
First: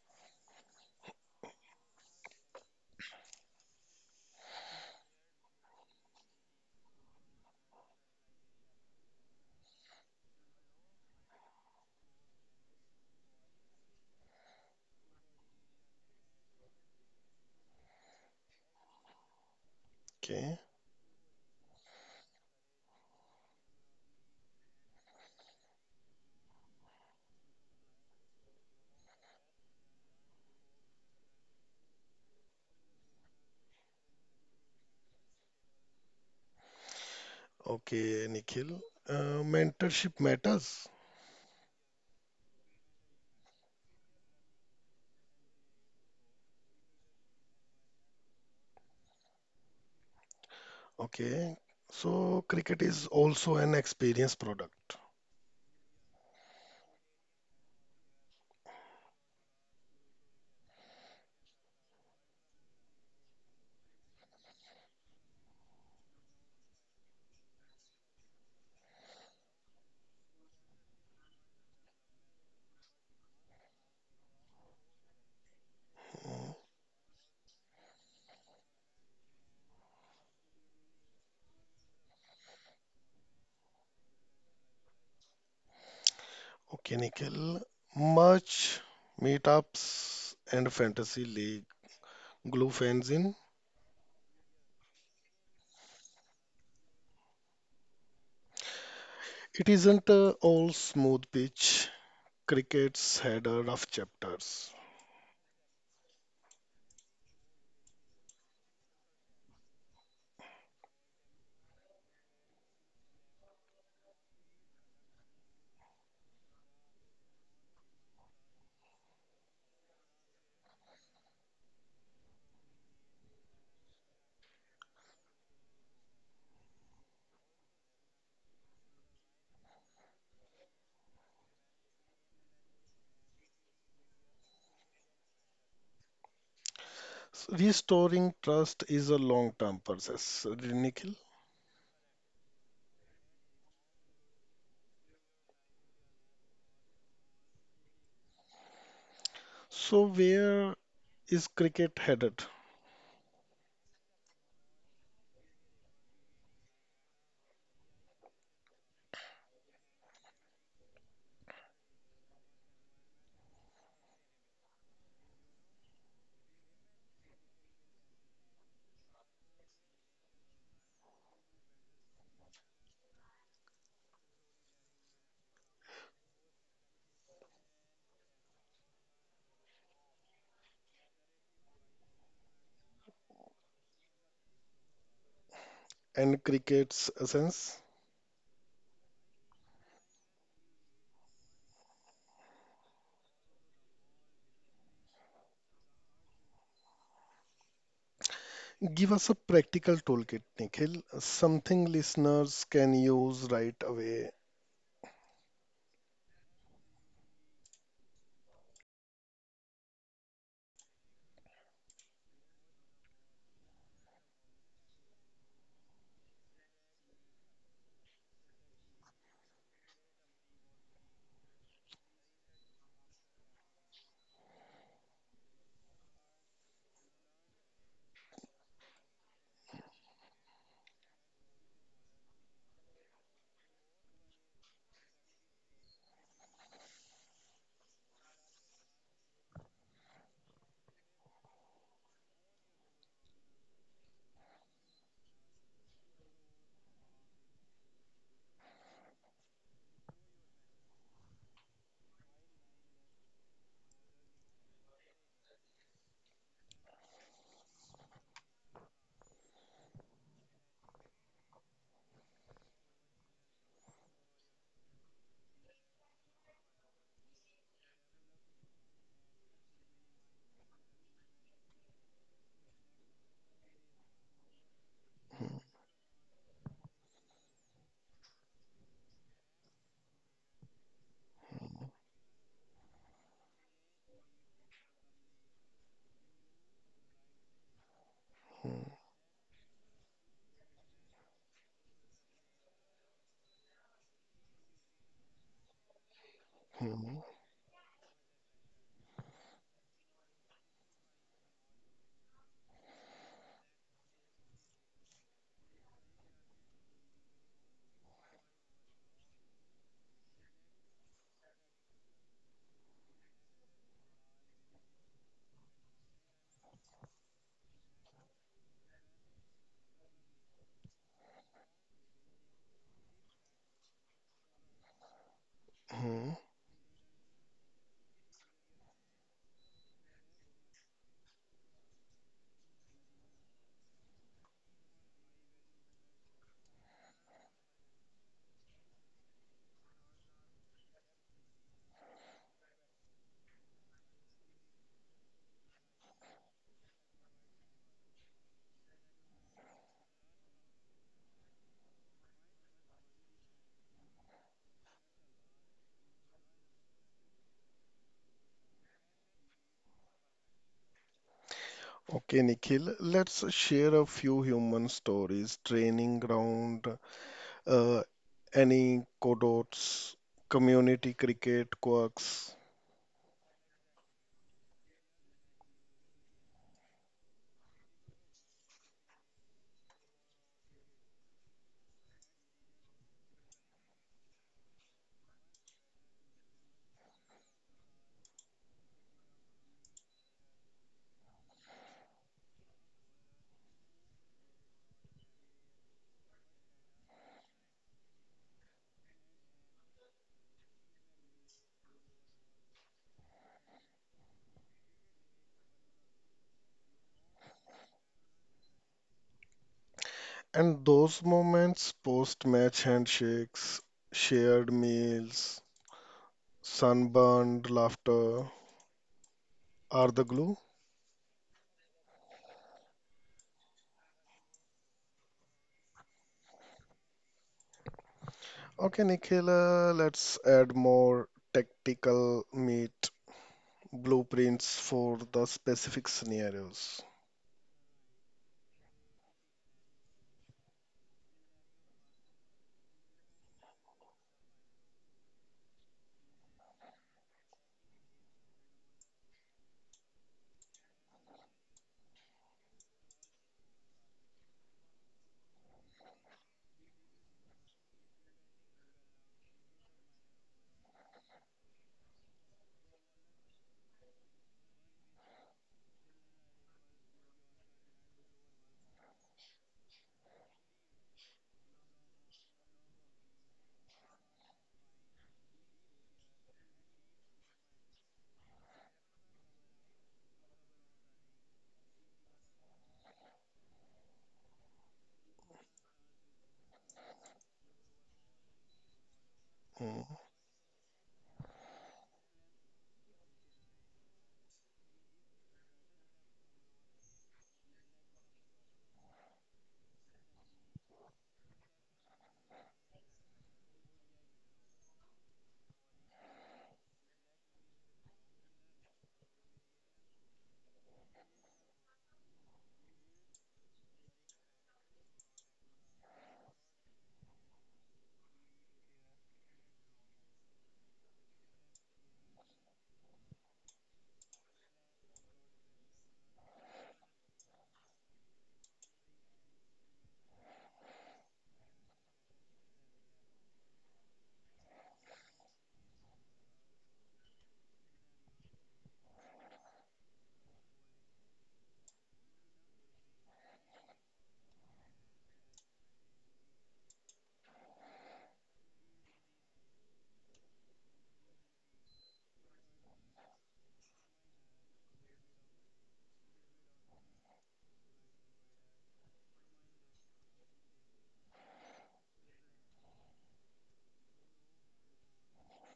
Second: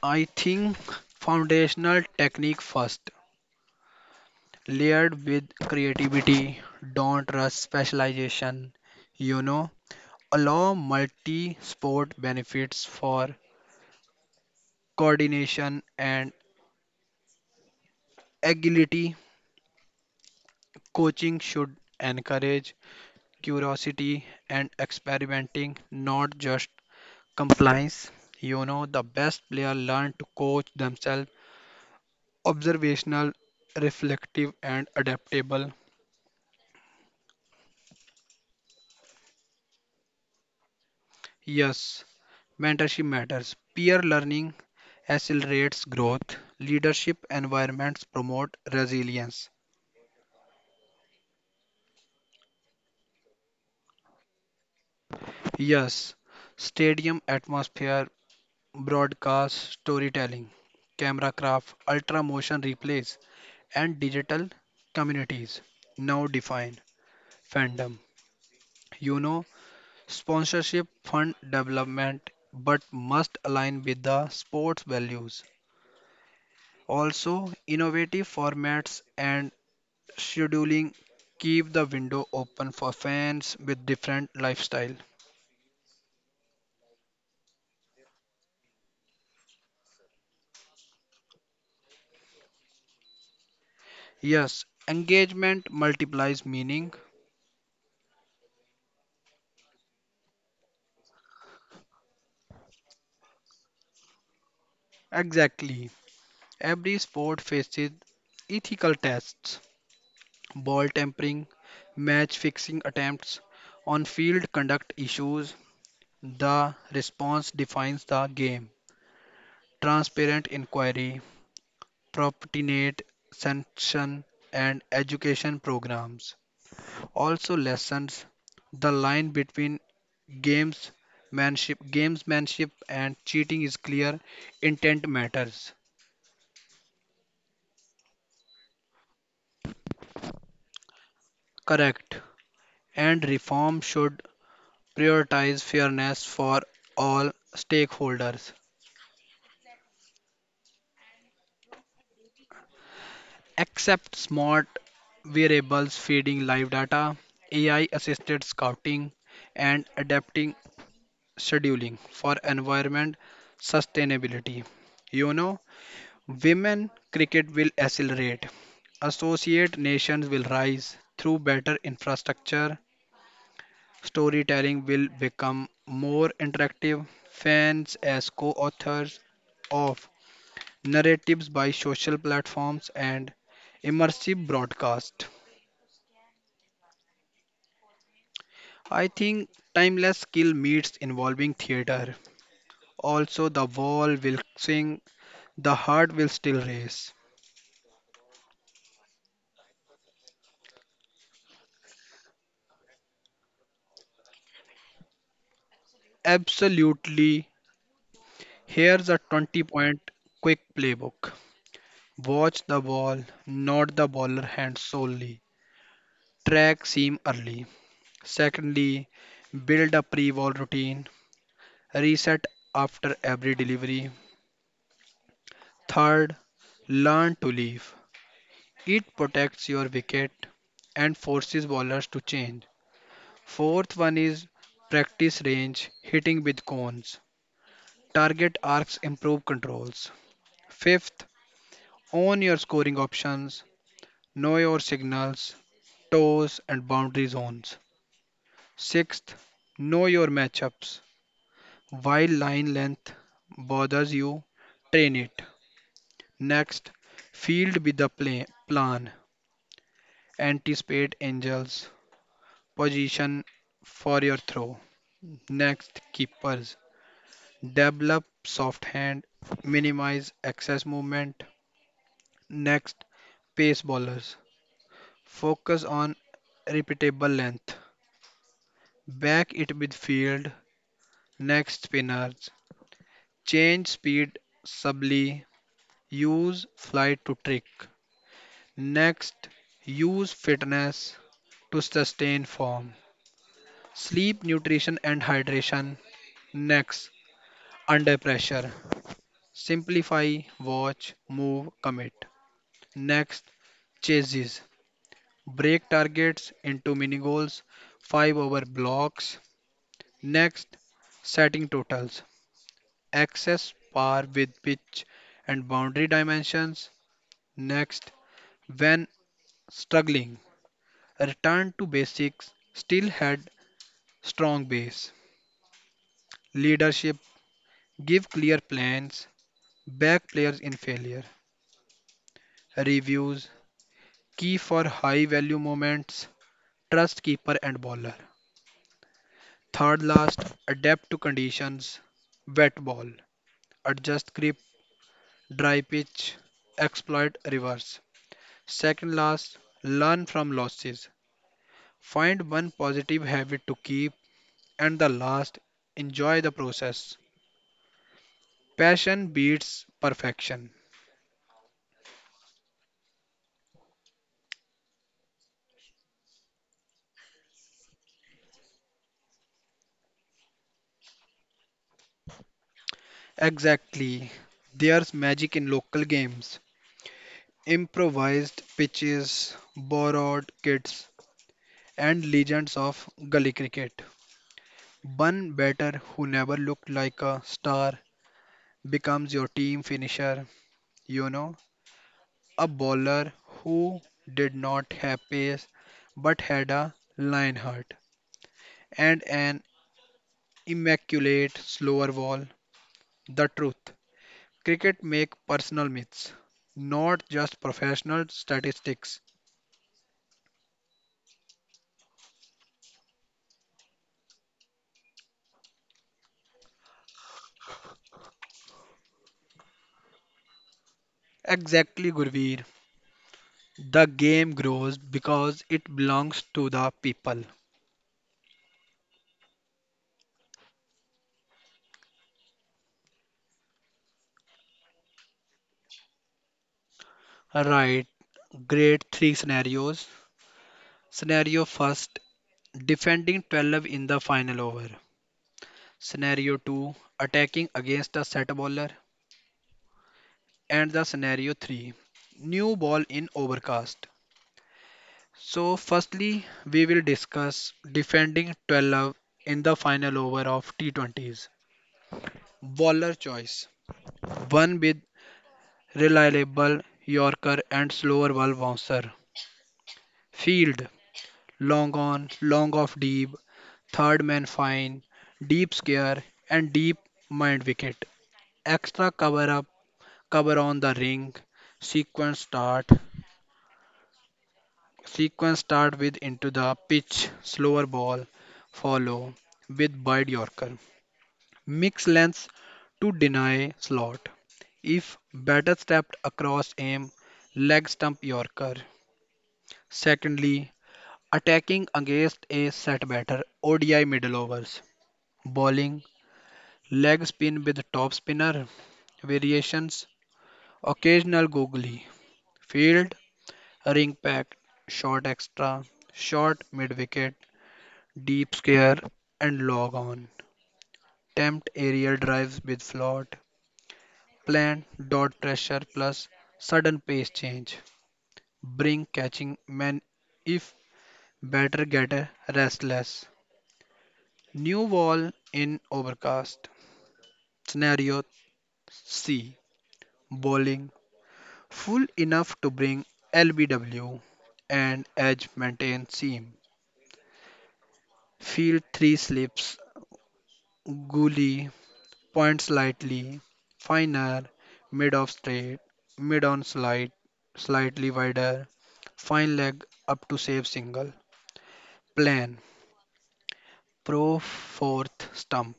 I think foundational technique first, layered with creativity, don't rush specialization. You know, Allow multi-sport benefits for coordination and agility. Okay, Coaching should encourage curiosity and experimenting, not just compliance. The best player learn to coach themselves, observational, reflective, and adaptable. okay, Nikhil. Mentorship matters. Yes, mentorship matters. Peer learning accelerates growth. Leadership environments promote resilience. Okay, so cricket is also an experience product. Yes, stadium atmosphere, broadcast storytelling, camera craft, ultra motion replays, and digital communities now define fandom. You know, Sponsorship fund development, but must align with the sports values. Mm. Also, innovative formats and scheduling keep the window open for fans with different lifestyle. Okay, Nikhil. Much meetups and fantasy league glue fans in. Yes, engagement multiplies meaning. It isn't all smooth pitch. Cricket's had a rough chapters. Exactly. Every sport faces ethical tests, ball tampering, match fixing attempts, on field conduct issues. The response defines the game. Transparent inquiry, proportionate sanction, and education programs also lessens the line between gamesmanship and cheating is clear. Intent matters. Restoring trust is a long-term process, Nikhil. Correct. And reform should prioritize fairness for all stakeholders. So where is cricket headed Accept smart variables feeding live data, AI assisted scouting, and adapting scheduling for environment sustainability. You know, Women cricket will accelerate. Associate nations will rise through better infrastructure. Storytelling will become more interactive. Fans, as co authors of narratives by social platforms, and immersive broadcast. and cricket's essence? I think timeless skill meets involving theater. Also, the wall will sing, the heart will still race. Give us a practical toolkit, Nikhil, something listeners can use right away. Absolutely, here's a 20 point quick playbook. Watch the ball, not the baller hand solely. Track seam early. Secondly, build a pre ball routine. Reset after every delivery. Third, learn to leave. It protects your wicket and forces bowlers to change. Fourth one is practice range hitting with cones. Target arcs improve controls. Fifth, own your scoring options, know your signals, toes and boundary zones. Sixth, know your matchups. While line length bothers you, train it. Next, field with the play, plan. Anticipate angels. Position for your throw. Next, keepers. Develop soft hand, minimize excess movement. Next, pace bowlers. Focus on repeatable length. Back it with field. Next, spinners. Change speed subtly. Use flight to trick. Hmm, Next, use fitness to sustain form. Sleep, nutrition, and hydration. Next, hmm, under pressure. Simplify, watch, move, commit. Next, chases. Break targets into mini goals, 5 over blocks. Next, setting totals. Access par with pitch and boundary dimensions. Next, when struggling, return to basics, still had strong base. hmm. Leadership, give clear plans, back players in failure. Reviews, key for high value moments, trust keeper and bowler. Third last, adapt to conditions, wet ball, adjust grip, dry pitch, exploit reverse. Second last, learn from losses. Find one positive habit to keep and the last, enjoy the process. Passion beats perfection. Okay, Nikhil, let's share a few human stories, training ground, uh, any codots, community cricket quirks. Exactly. There's magic in local games. Improvised pitches, borrowed kits, and legends of gully cricket. One batter who never looked like a star becomes your team finisher, you know, a bowler who did not have pace but had a line heart and an immaculate slower ball. The truth. Cricket make personal myths, not just professional statistics. And those moments, post-match handshakes, shared meals, sunburned laughter, are the glue. Exactly, Gurveer. The game grows because it belongs to the people. Okay, Nikhil, let's add more tactical meat blueprints for the specific scenarios. Right, grade 3 scenarios. Scenario first: defending 12 in the final over. Scenario 2 attacking against a set bowler. And the scenario 3 new ball in overcast. So, firstly, we will discuss defending 12 in the final over of T20s. Bowler choice one with reliable Yorker and slower ball bouncer. Field Long On, Long Off Deep, Third Man Fine, Deep Scare, and Deep Mind Wicket. Extra cover up, cover on the ring, sequence start. Sequence start with into the pitch, slower ball, follow with Mm. wide Yorker. Mix lengths to deny slot. If batter stepped across aim, leg stump Yorker. Secondly, attacking against a set batter, ODI middle overs. Bowling, leg spin with top spinner, variations, occasional googly, field, ring pack, short extra, short mid wicket, deep scare, and log on. Tempt aerial drives with float, plan dot pressure plus sudden pace change, bring catching man if batter get restless. New wall in overcast. Scenario C bowling full enough to bring LBW and edge maintain seam. Field 3 slips, gully, point slightly, finer, mid off straight, mid on slide, slightly wider, fine leg up to save single, plan, pro fourth stump,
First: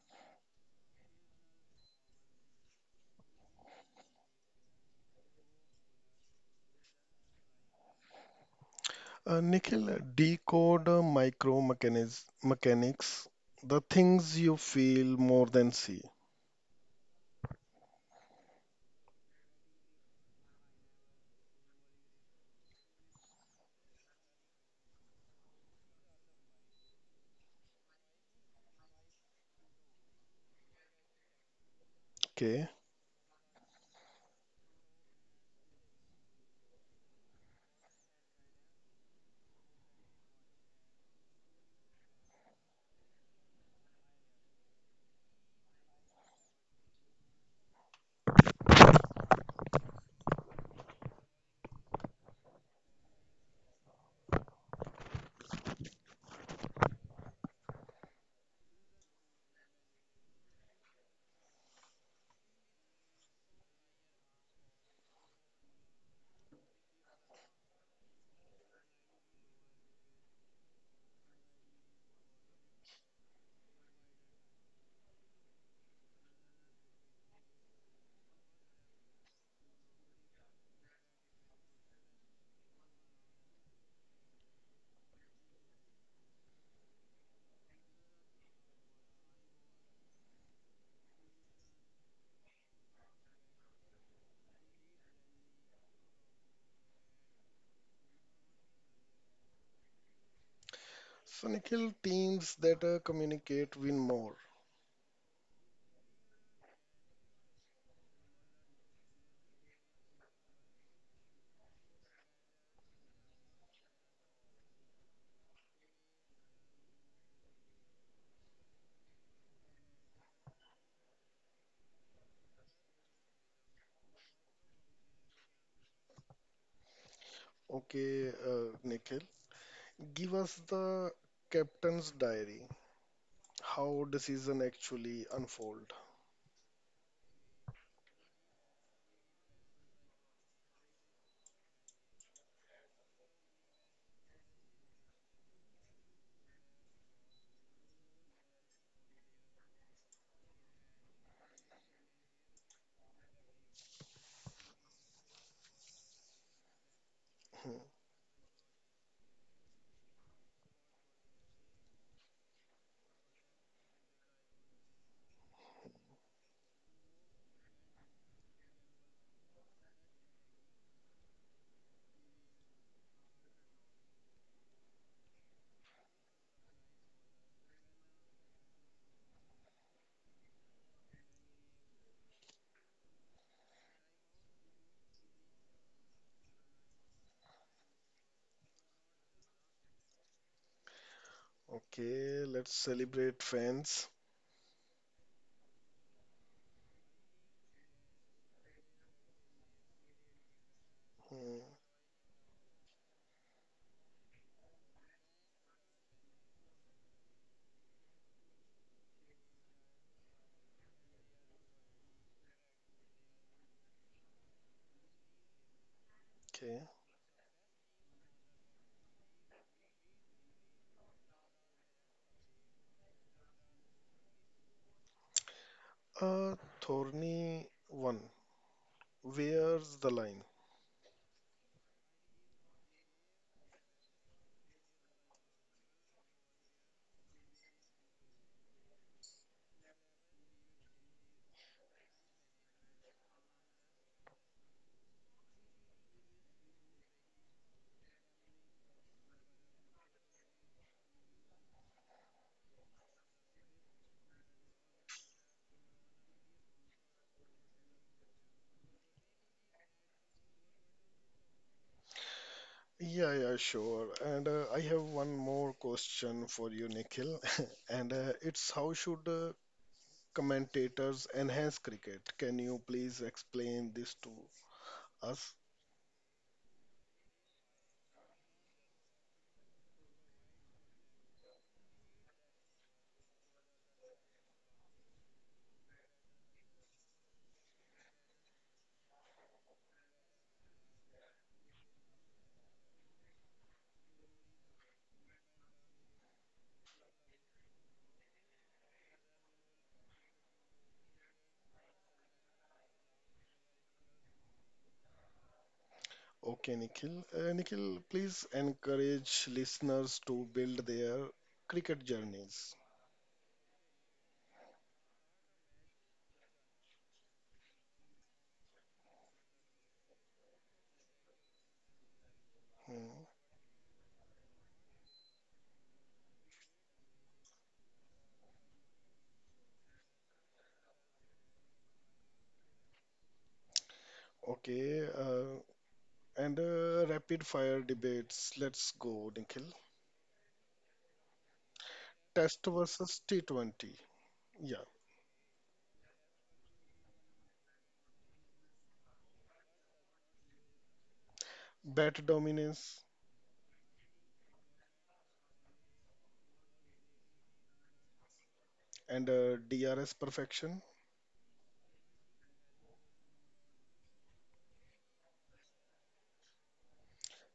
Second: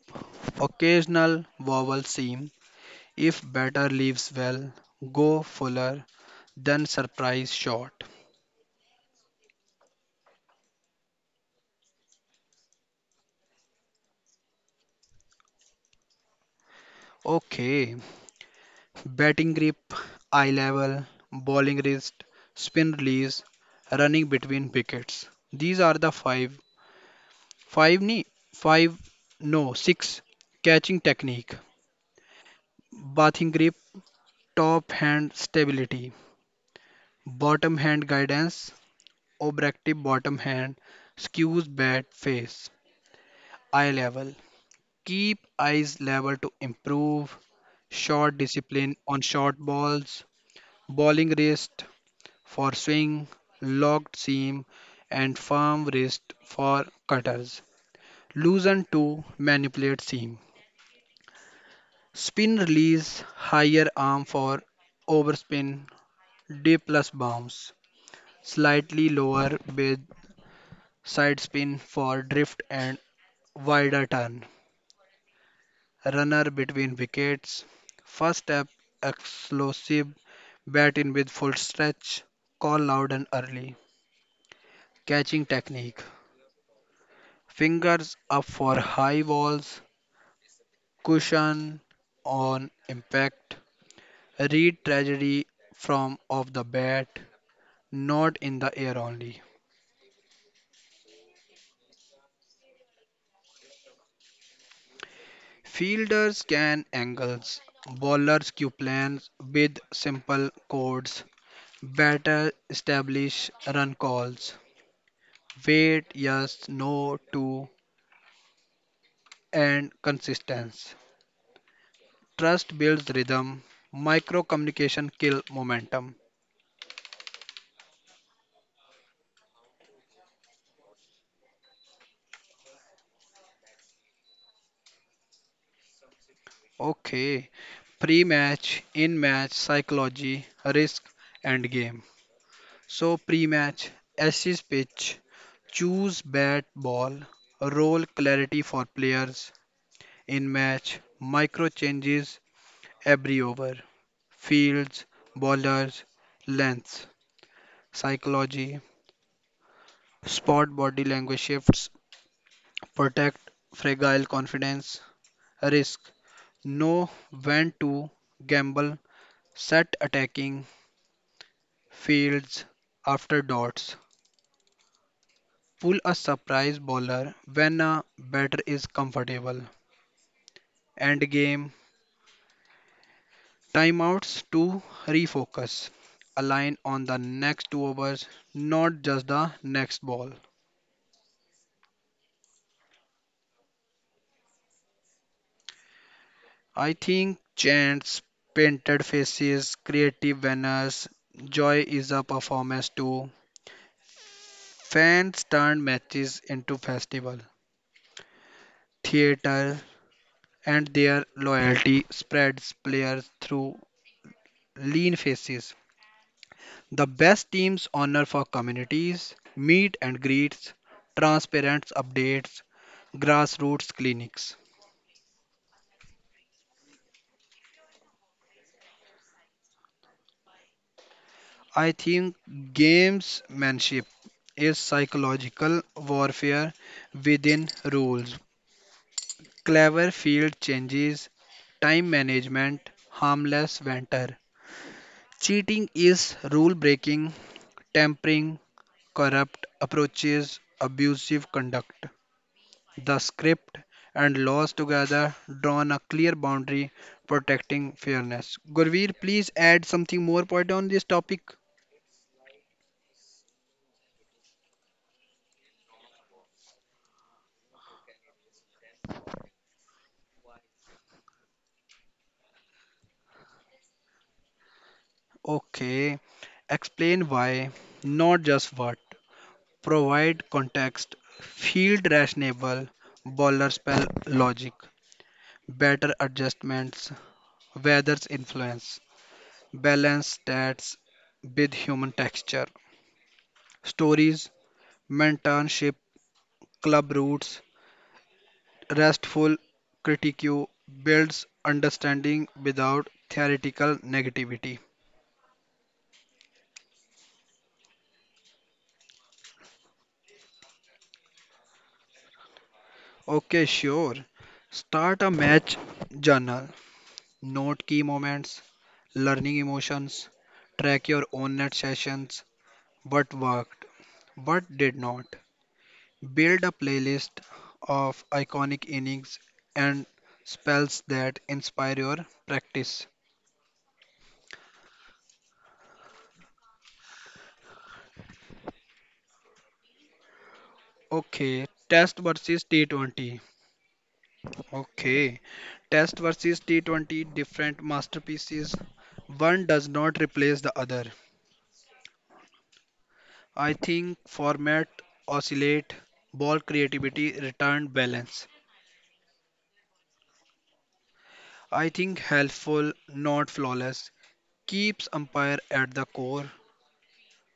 occasional vowel seam. If batter leaves well, go fuller, then surprise shot. Nikhil, decode the things you feel more than see. Okay, batting grip, eye level, bowling wrist, spin release, running between wickets. These are the five. Five knee, five, no, six. Catching technique, Okay. bathing grip, top hand stability, bottom hand guidance, obstructive bottom hand, skews bat face, eye level. Keep eyes level to improve, short discipline on short balls, bowling wrist, for swing, locked seam, and firm wrist for cutters. Loosen to manipulate seam. Spin release higher arm for overspin, D plus bounce. Slightly lower with side spin for drift and wider turn. Runner between wickets. First step explosive. Bat in with full stretch. Call loud and early. Catching technique. Fingers up for high walls, cushion on impact. Read tragedy from off the bat, not in the air only. So, Nikhil, teams that communicate win more. Fielders can angles, bowlers cue plans with simple codes. Batter establish run calls. Wait, yes, no, to, and consistency. Trust builds rhythm. Micro communication kill momentum. Okay, Nikhil. Give us the captain's diary. How decision actually unfold. Okay, pre-match, in-match psychology, risk and game. So pre-match, assist pitch, choose bat ball, role clarity for players. In-match, micro changes every over. Fields, bowlers, length, Hmm. psychology, spot body language shifts, protect fragile confidence, risk, know when to gamble, set attacking fields after dots. Pull a surprise bowler when a batter is comfortable. End game timeouts to refocus. Align on the next two overs, not just the next ball. Okay, let's celebrate fans. I think chants, painted faces, creative banners, Hmm. joy is a performance too. Fans turn matches into festival, theater, and their loyalty spreads players through lean faces. Okay. The best teams honor for communities, meet and greets, transparent updates, grassroots clinics. Uh, Thorny one. Where's the line? I think gamesmanship is psychological warfare within rules. Clever field changes, time management, harmless banter. Cheating is rule breaking, tampering, corrupt approaches, abusive conduct. The script and laws together drawn a clear boundary protecting fairness. Gurveer, please add something more point on this topic. Yeah, Sure. And I have one more question for you, Nikhil. And it's, how should commentators enhance cricket? Can you please explain this to us? Okay, explain why, not just what. Provide context, field rationale, bowler spell logic, better adjustments, weather's influence, balance stats with human texture, stories, mentorship, club routes, restful critique builds understanding without theoretical negativity. Okay, Nikhil. Nikhil, please encourage listeners to build their cricket journeys. Okay, sure. Start a match journal. Note key moments, learning emotions. Track your own net sessions. Hmm. What worked, what did not. Build a playlist of iconic innings and spells that inspire your practice. Okay, and rapid fire debates. Let's go, Nikhil. Okay, Test versus Test versus T20. T20. Yeah, Okay. Test versus T20 different masterpieces. One does not replace the other. bat dominance I think format oscillate, ball creativity, return balance. and DRS perfection. I think helpful, not flawless. Keeps umpire at the core,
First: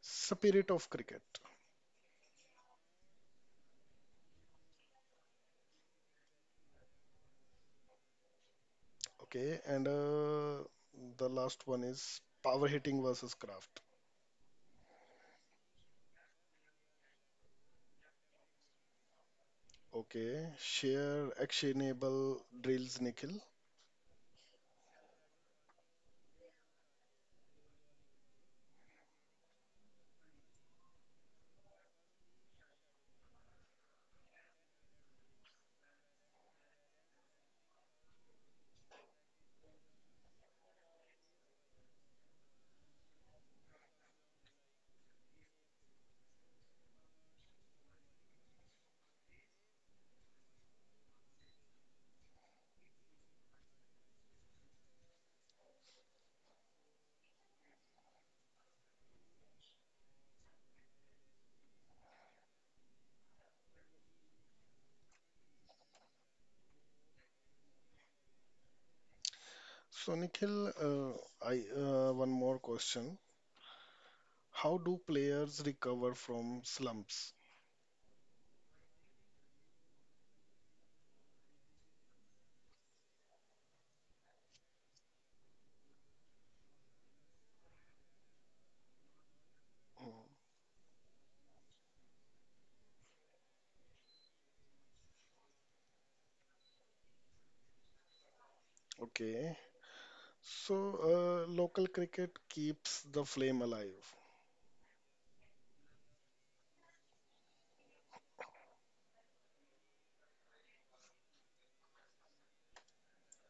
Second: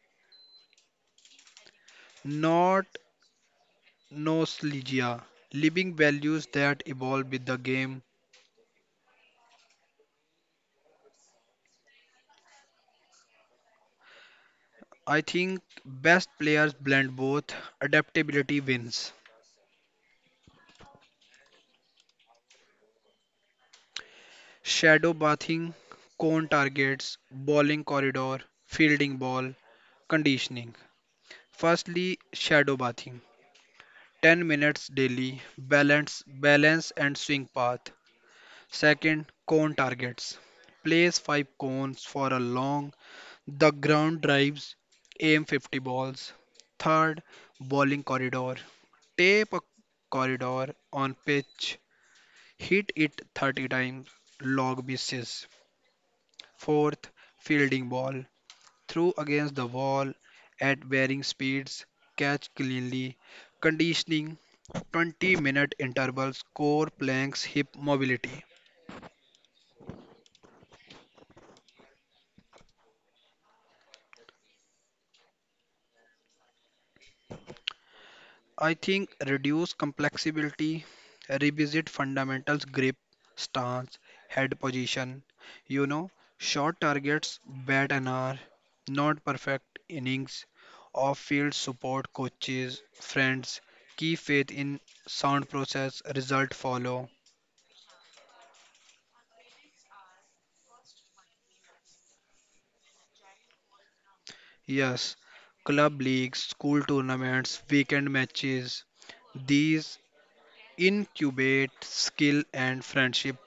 Spirit of cricket. not nostalgia. Living values that evolve with the game. Okay, and the last one is power hitting versus craft. I think best players blend both. Adaptability wins. Okay, share actionable drills, Nikhil. Shadow bathing, cone targets, bowling corridor, fielding ball, conditioning. Firstly, shadow bathing. 10 minutes daily, balance and swing path. Second, cone targets. Place 5 cones for a long, the ground drives, aim 50 balls. Third, bowling corridor. Tape a corridor on pitch, hit it 30 times, log bases. Fourth, fielding ball. Throw against the wall at varying speeds. Catch cleanly. Conditioning, 20-minute intervals. Core planks. Hip mobility. So, Nikhil, I, one more question. How do players recover from slumps? I think reduce complexity, revisit fundamentals, grip, stance, head position. You know, short targets, bat an hour, not perfect innings, off field support, coaches, friends, key faith in sound process, result follow. Okay. So, local cricket keeps the flame alive. Yes, club leagues, school tournaments, weekend matches. These incubate skill and friendship.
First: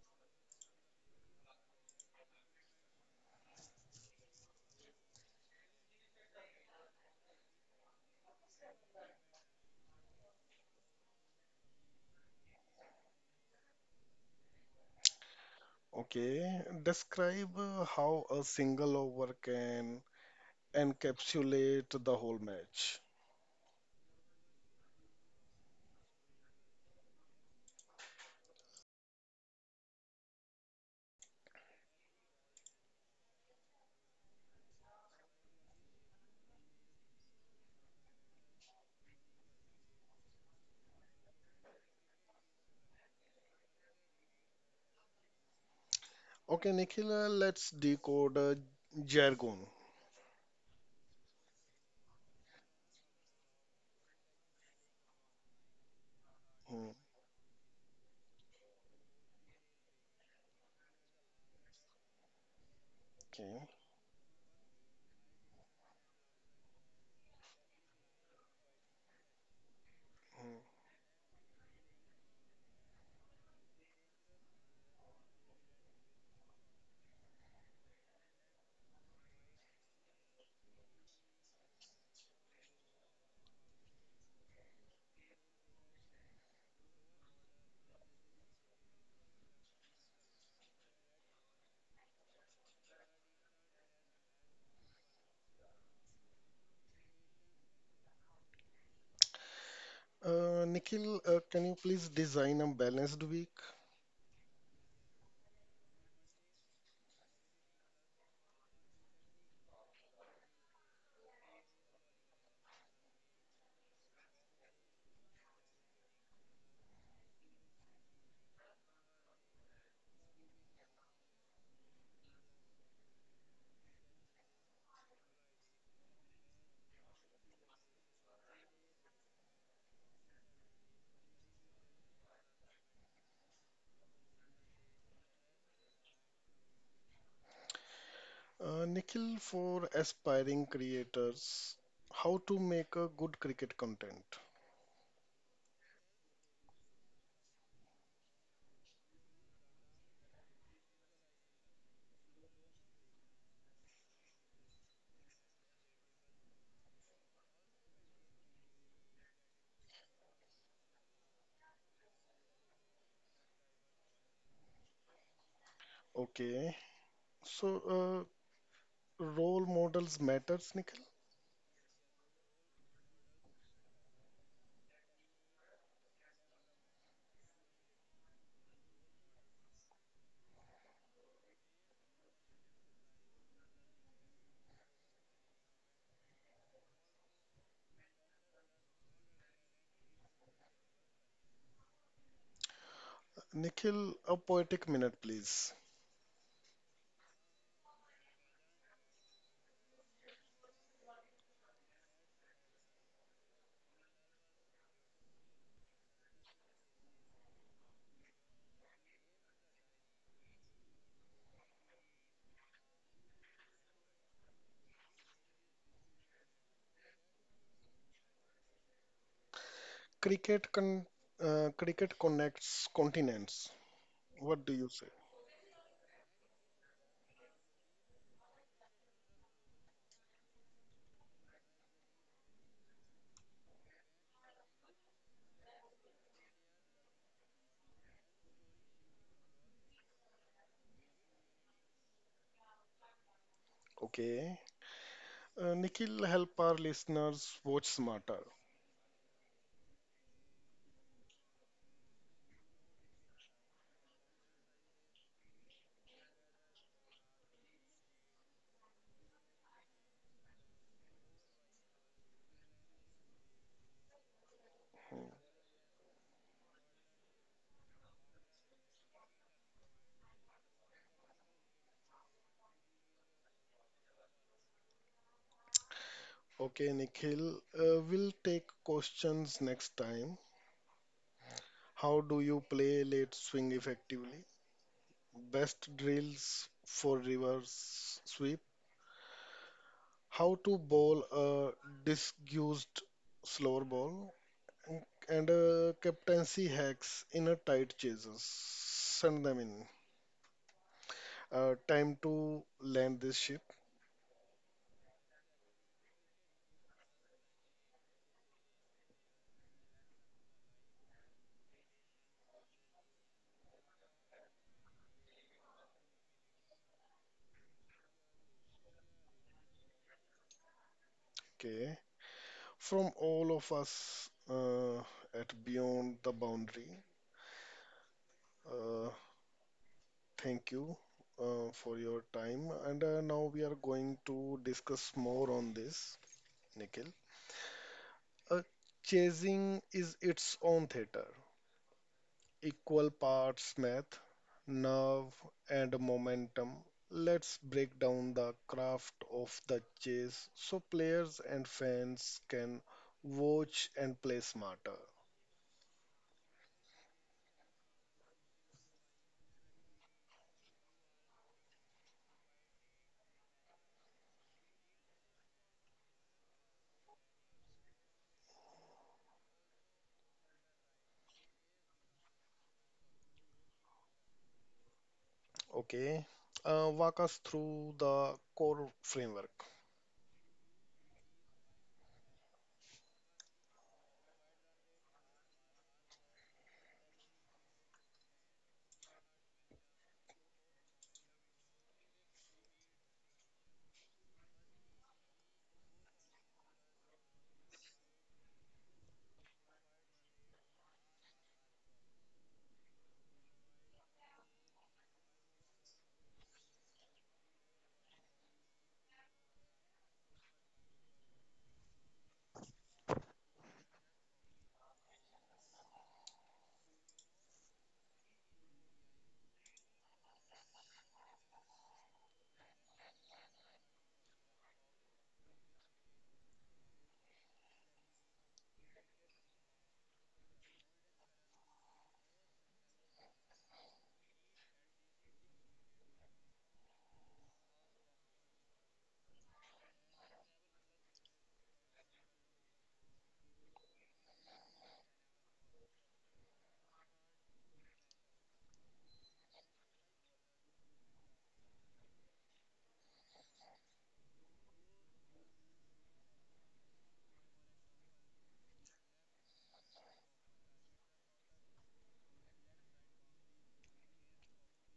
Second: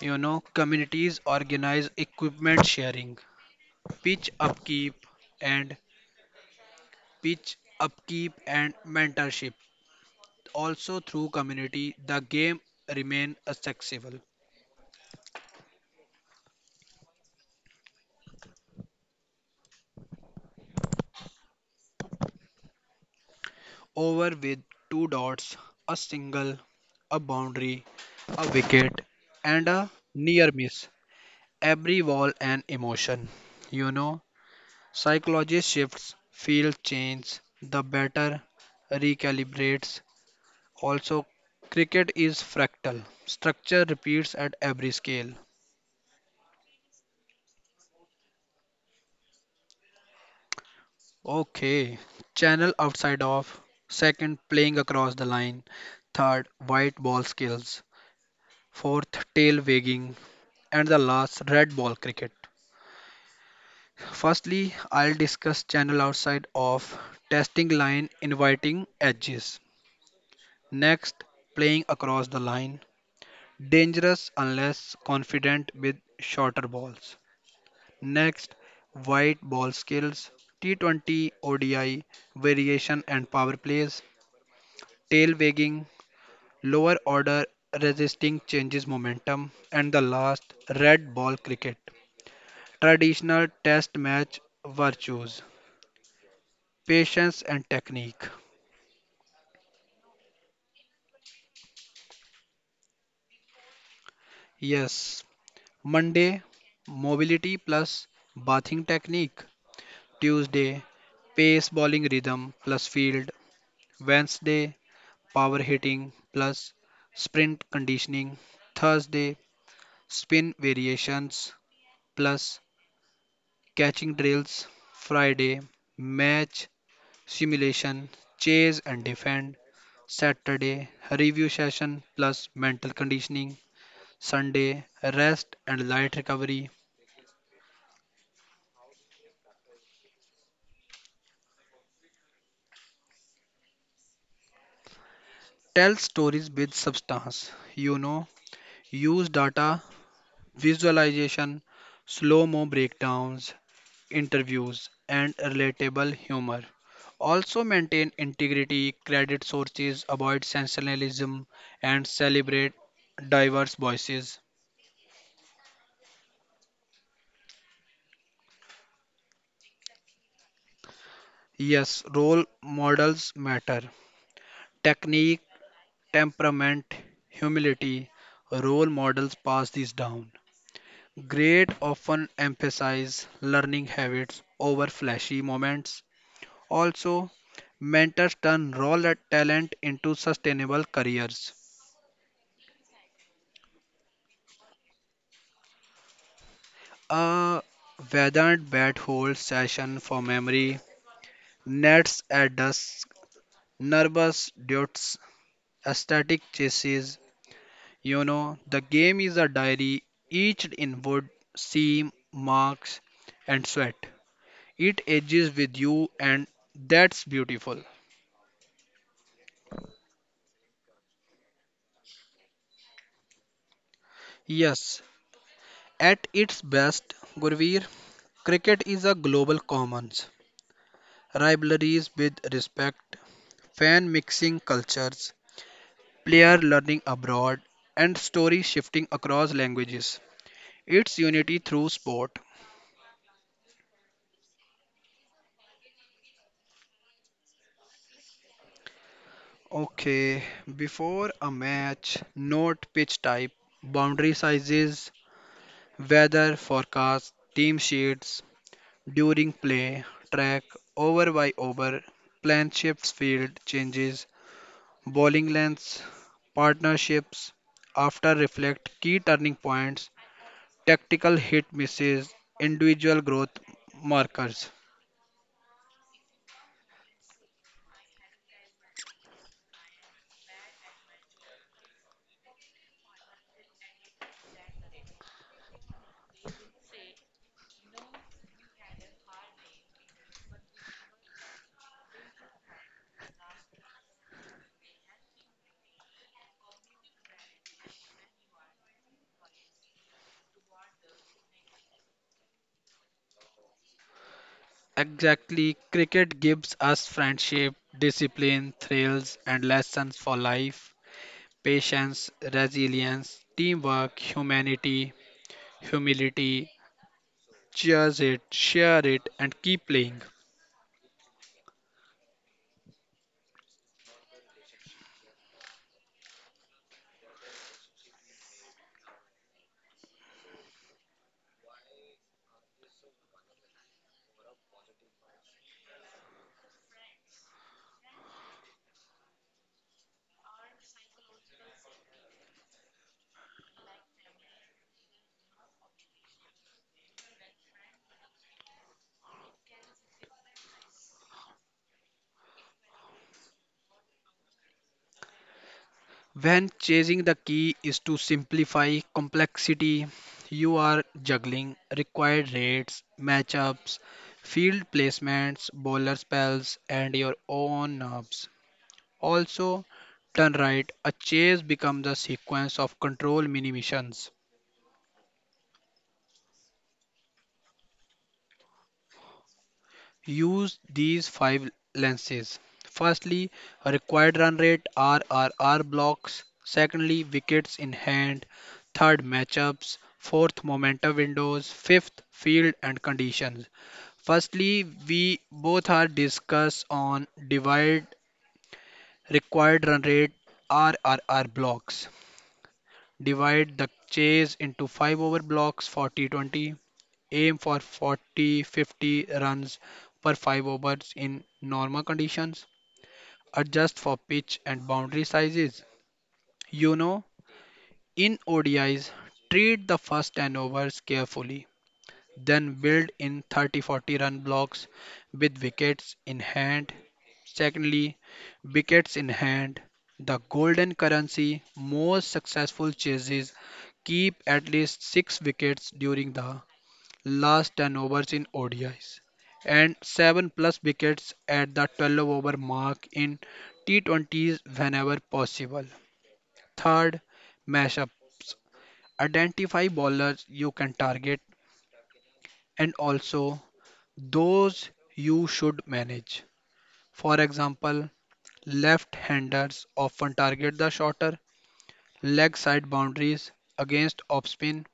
You know, communities organize equipment sharing, pitch upkeep and pitch upkeep and mentorship. Also through community, the game remain accessible. Okay. Describe how a single over can encapsulate the whole match. Over with two dots, a single, a boundary, a wicket, and a near miss. Every wall an emotion. You know, psychology shifts, field change, the batter recalibrates. Also, cricket is fractal. Structure repeats at every scale. Okay, Nikhil, let's decode jargon. Okay. Channel outside of. Second, playing across the line. Third, Hmm. white ball skills. Fourth, tail wagging. And the last, red ball cricket. Okay. Firstly, I'll discuss channel outside of testing line inviting edges. Next, playing across the line. Dangerous unless confident with shorter balls. Next, white ball skills, T20 ODI, variation and power plays, tail wagging, lower order resisting changes momentum, and the last, red ball cricket. Traditional test match virtues, patience and technique. Nikhil, can you please design a balanced week? Yes, Monday, mobility plus bathing technique. Tuesday, pace bowling rhythm plus field. Wednesday, power hitting plus sprint conditioning. Thursday, spin variations plus catching drills. Friday, match simulation, chase and defend. Saturday, review session plus mental conditioning. Sunday, rest and light recovery. Nikhil, for aspiring creators, how to make a good cricket content. Tell stories with substance, you know, use data visualization, slow mo breakdowns, interviews, and relatable humor. Also maintain integrity, credit sources, avoid sensationalism, and celebrate diverse voices. Okay, so uh, role models matters, Nikhil. Yes, role models matter. Technique, temperament, humility, role models pass these down. Grade often emphasize learning habits over flashy moments. Also, mentors turn raw talent into sustainable careers. Nikhil, a poetic minute, please. A Vedant bat hold session for memory, nets at dusk, nervous dudes, aesthetic chases. You know, the game is a diary, etched in wood, seam, marks, and sweat. It ages with you, and that's beautiful. Cricket con Cricket connects continents. What do you Yes, say? at its best, Gurveer, cricket is a global commons. Rivalries with respect, fan mixing cultures, player learning abroad, and stories shifting across languages. It's unity through sport. Okay, Nikhil, help our listeners watch smarter. Okay, before a match, note pitch type, boundary sizes, weather forecast, team sheets. During play, track over by over, plan shifts, field changes, bowling lengths, partnerships. After, reflect, key turning points, tactical hit misses, individual growth markers. Okay, Nikhil, we'll take questions next time. How do you play late swing effectively? Best drills for reverse sweep. How to bowl a disguised slower ball. And captaincy hacks in a tight chases. Send them in. Time to land this ship. Exactly, cricket gives us friendship, discipline, thrills, and lessons for life, patience, resilience, teamwork, humanity, humility. Cheers it, share it, and keep playing. Okay. From all of us, at Beyond the Boundary, uh, thank you for your time. And now we are going to discuss more on this, Nikhil. Uh, Chasing is its own theater, equal parts math, nerve, and momentum. Let's break down the craft of the chase so players and fans can watch and play smarter. When chasing, the key is to simplify complexity. You are juggling required rates, matchups, field placements, bowler spells, and your own nerves. Also, done right, a chase becomes a sequence of control mini missions. Okay, walk us through the core framework. Use these five lenses. Firstly, a required run rate RRR blocks. Secondly, wickets in hand. Third, matchups. Fourth, momentum windows. Fifth, field and conditions. Firstly, we both are discussed on divide required run rate RRR blocks. Divide the chase into 5 over blocks, 40 20, aim for 40 50 runs per 5 overs in normal conditions, adjust for pitch and boundary sizes. You know, in odis treat the first 10 overs carefully, then build in 30 40 run blocks with wickets in hand. Secondly, wickets in hand, the golden currency. Most successful chases keep at least 6 wickets during the last 10 overs in ODIs and 7 plus wickets at the 12 over mark in T20s whenever possible. Third, mashups. Identify bowlers you can target and also those you should manage. For example, left-handers often target the shorter leg side boundaries against off spin.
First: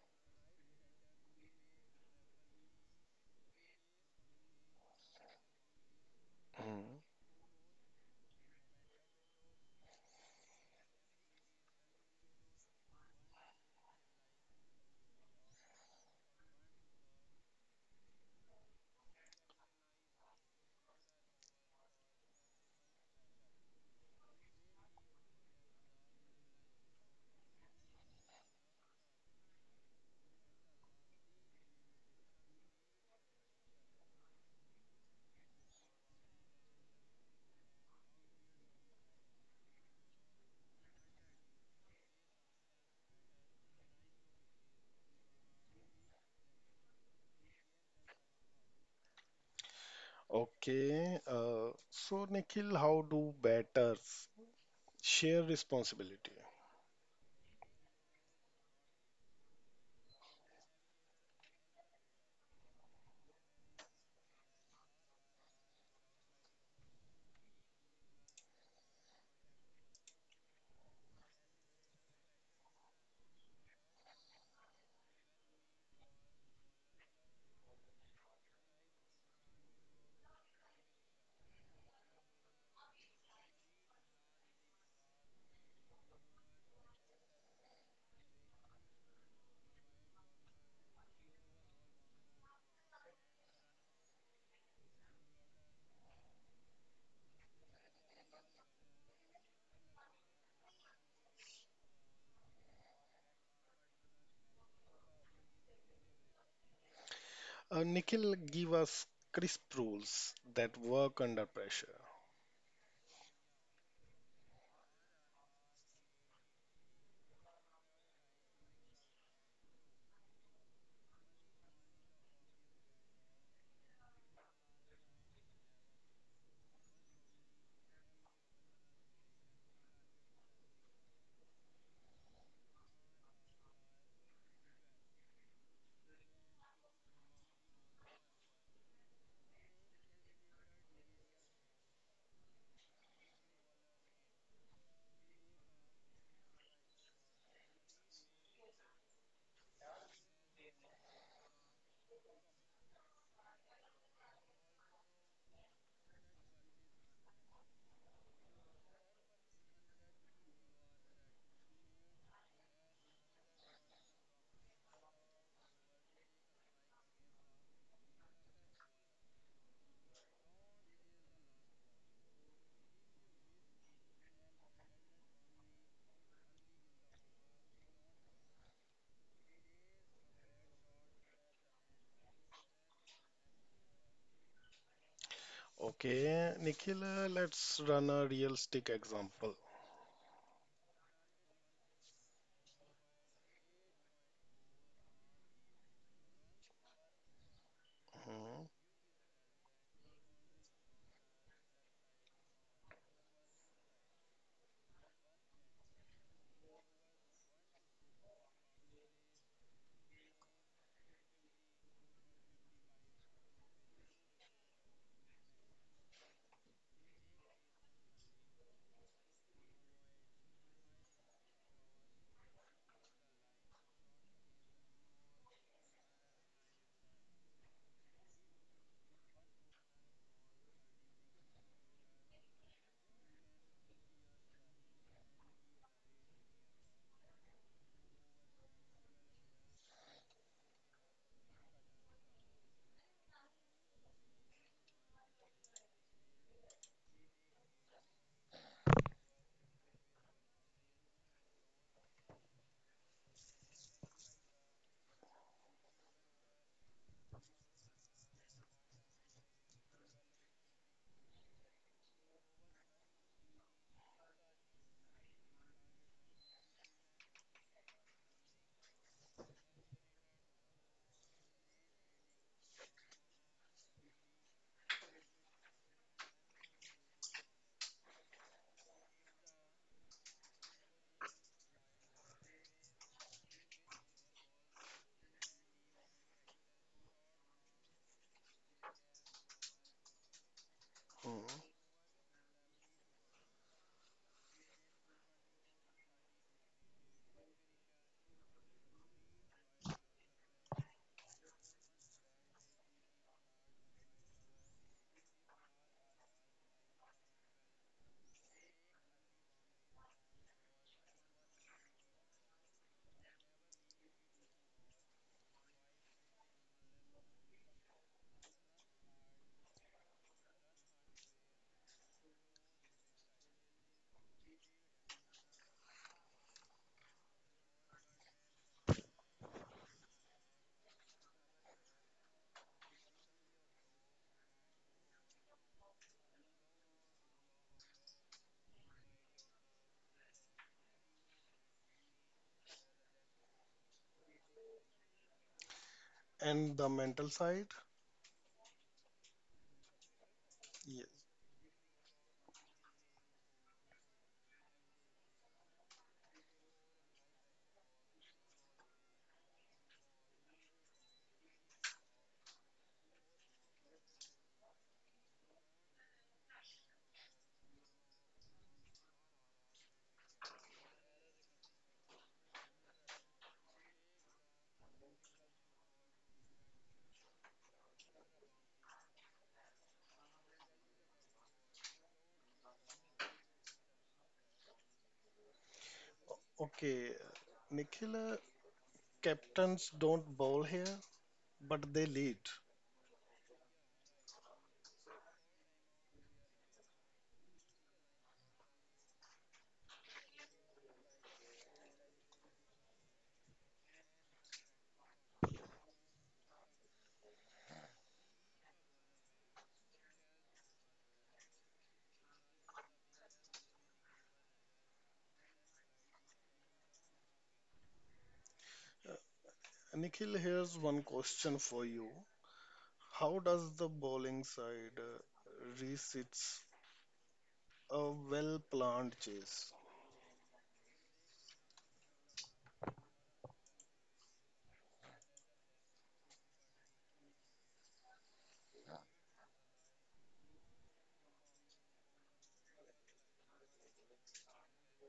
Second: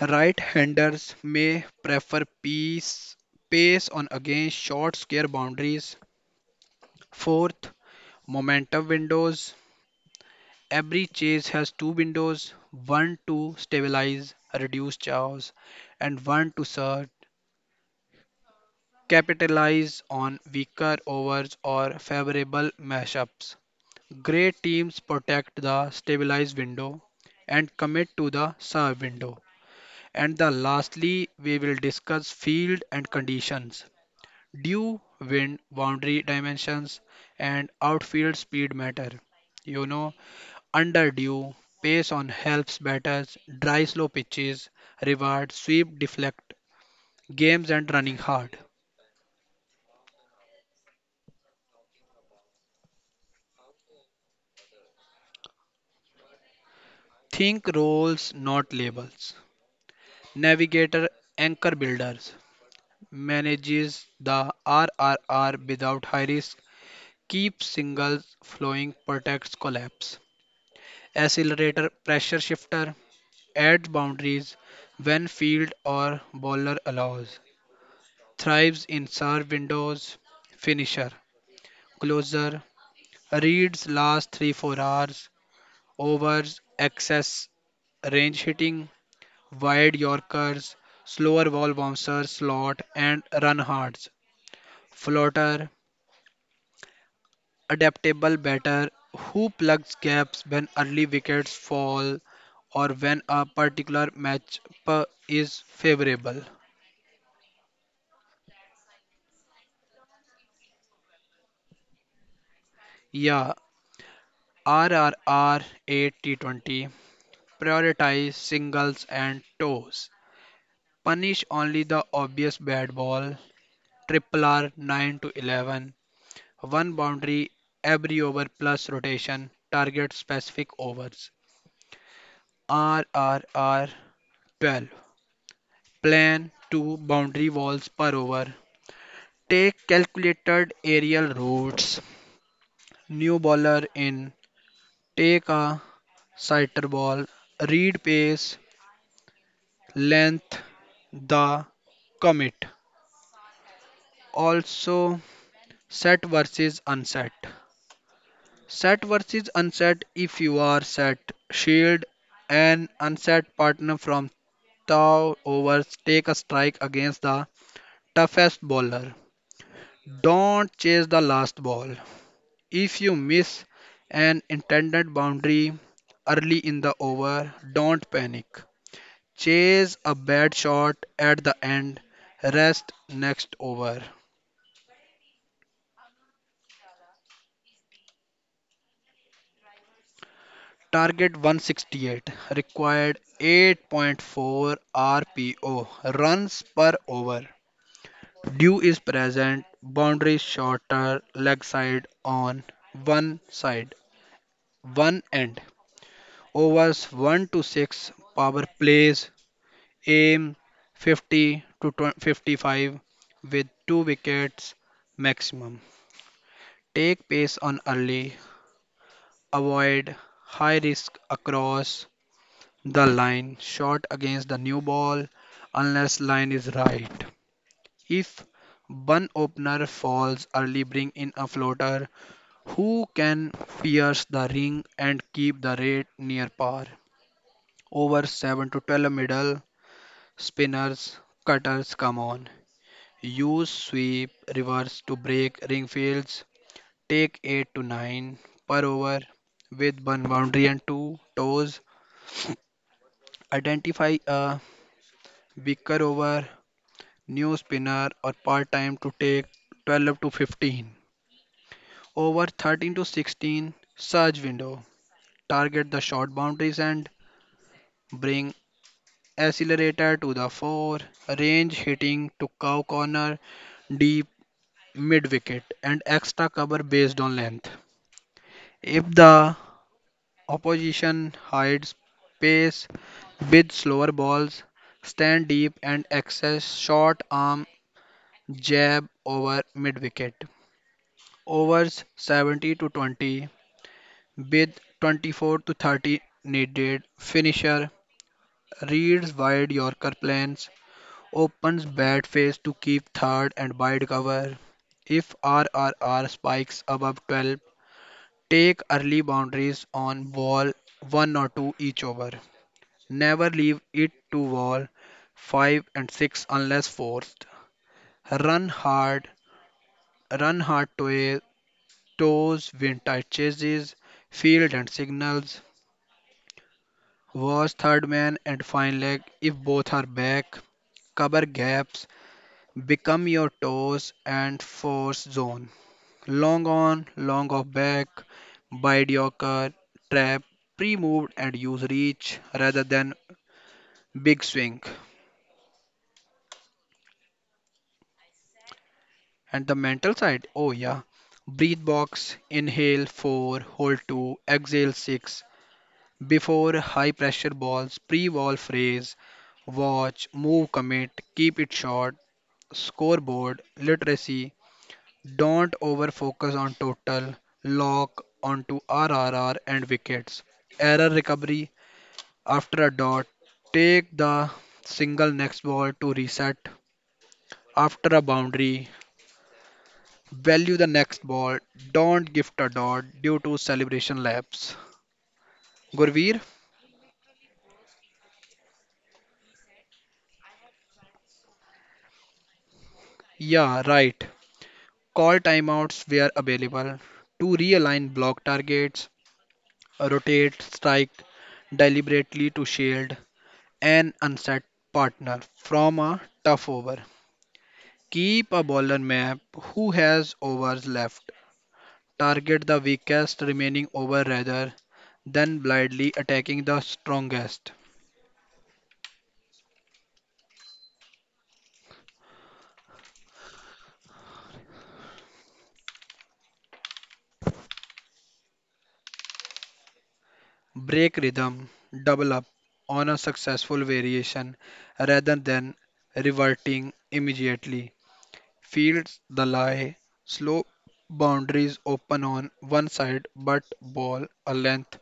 Right-handers may prefer piece, pace on against short square boundaries. Mhm. Fourth, momentum windows. Every chase has two windows, one to stabilize, reduce chaos, and one to surge, capitalize on weaker overs or favorable mashups. Grey teams protect the stabilized window and commit to the serve window. And the lastly, we will discuss field and conditions. Dew, wind, boundary dimensions, and outfield speed matter. You know, under dew, pace on helps batters, dry slow pitches, reward, sweep, deflect, games and running hard. Okay, so Nikhil, how do batters share responsibility? Think roles, not labels. Navigator, anchor builders, manages the RRR without high risk, keeps singles flowing, protects collapse. Accelerator pressure shifter adds boundaries when field or bowler allows, thrives in serve windows. Finisher, closer, reads last 3 4 hours, overs, excess range hitting, wide Yorkers, slower ball bouncers, slot and run hards. Floater, adaptable batter who plugs gaps when early wickets fall or when a particular matchup is favorable. Nikhil, give us crisp rules that work under pressure. Yeah, RRR. 8 T20 prioritize singles and toes. Punish only the obvious bad ball. Triple R 9 to 11, one boundary every over plus rotation, target specific overs. RRR. 12, plan two boundary walls per over. Take calculated aerial routes. New bowler in. Take a sighter ball. Read pace, length, the commit. Also, set versus unset. If you are set, shield an unset partner from thou overs. Take a strike against the toughest bowler. Don't chase the last ball. If you miss an intended boundary early in the over, don't panic. Chase a bad shot at the end, rest next over. Okay, Nikhil, let's run a realistic example. Target 168 required 8.4 RPO runs per over. Hmm, Dew is present, boundary shorter, leg side on one side, one end. Overs 1 to 6 power plays, aim 50 to 20 55 with two wickets maximum. Take pace on early, avoid high risk across the line, shot against the new ball unless line is right. If one opener falls early, bring in a floater who can pierce the ring and keep the rate near par. Over 7 to 12 middle spinners, cutters come on. Use sweep reverse to break ring fields. Take 8 to 9 per over with one boundary and two toes. Identify a weaker over, new spinner or part time to take 12 to 15. Over 13 to 16 surge window. Target the short boundaries and bring accelerator to the 4. Range hitting to cow corner, deep mid wicket and extra cover based on length. If the opposition hides pace with slower balls, stand deep and access short arm jab over mid wicket. hmm. Overs 70 to 20 with 24 to 30 needed. Finisher reads wide Yorker plans, opens bat face to keep third and wide cover. If RRR spikes above 12, take early boundaries on wall 1 or 2 each over. Never leave it to wall 5 and 6 unless forced. Run hard, run hard to toes, win tight chases, field and signals. Watch third man and fine leg if both are back. Cover gaps, become your toes and force zone. Long on, long off back, bide your car, trap, pre-moved and use reach rather than big swing. And the mental side? And the mental side, oh yeah. Yes. Breathe box, inhale 4, hold 2, exhale 6. Before high pressure balls, pre wall phrase, watch, move, commit, keep it short. Scoreboard, literacy. Don't over focus on total, lock onto RRR and wickets. Error recovery after a dot, take the single next ball to reset. After a boundary, value the next ball. Don't gift a dot due to celebration lapse. Gurveer? Okay, Nikhil, captains don't bowl here, but they lead. Yeah, right. Call timeouts where available to realign block targets, rotate, strike deliberately to shield an unset partner from a tough over. Keep a bowler map who has overs left. Target the weakest remaining over rather than blindly attacking the strongest. Nikhil, here's one question for you. How does the bowling side reach its a well-planned chase? Break rhythm, double up on a successful variation rather than reverting immediately. Fields the lie, slow boundaries open on one side but ball a length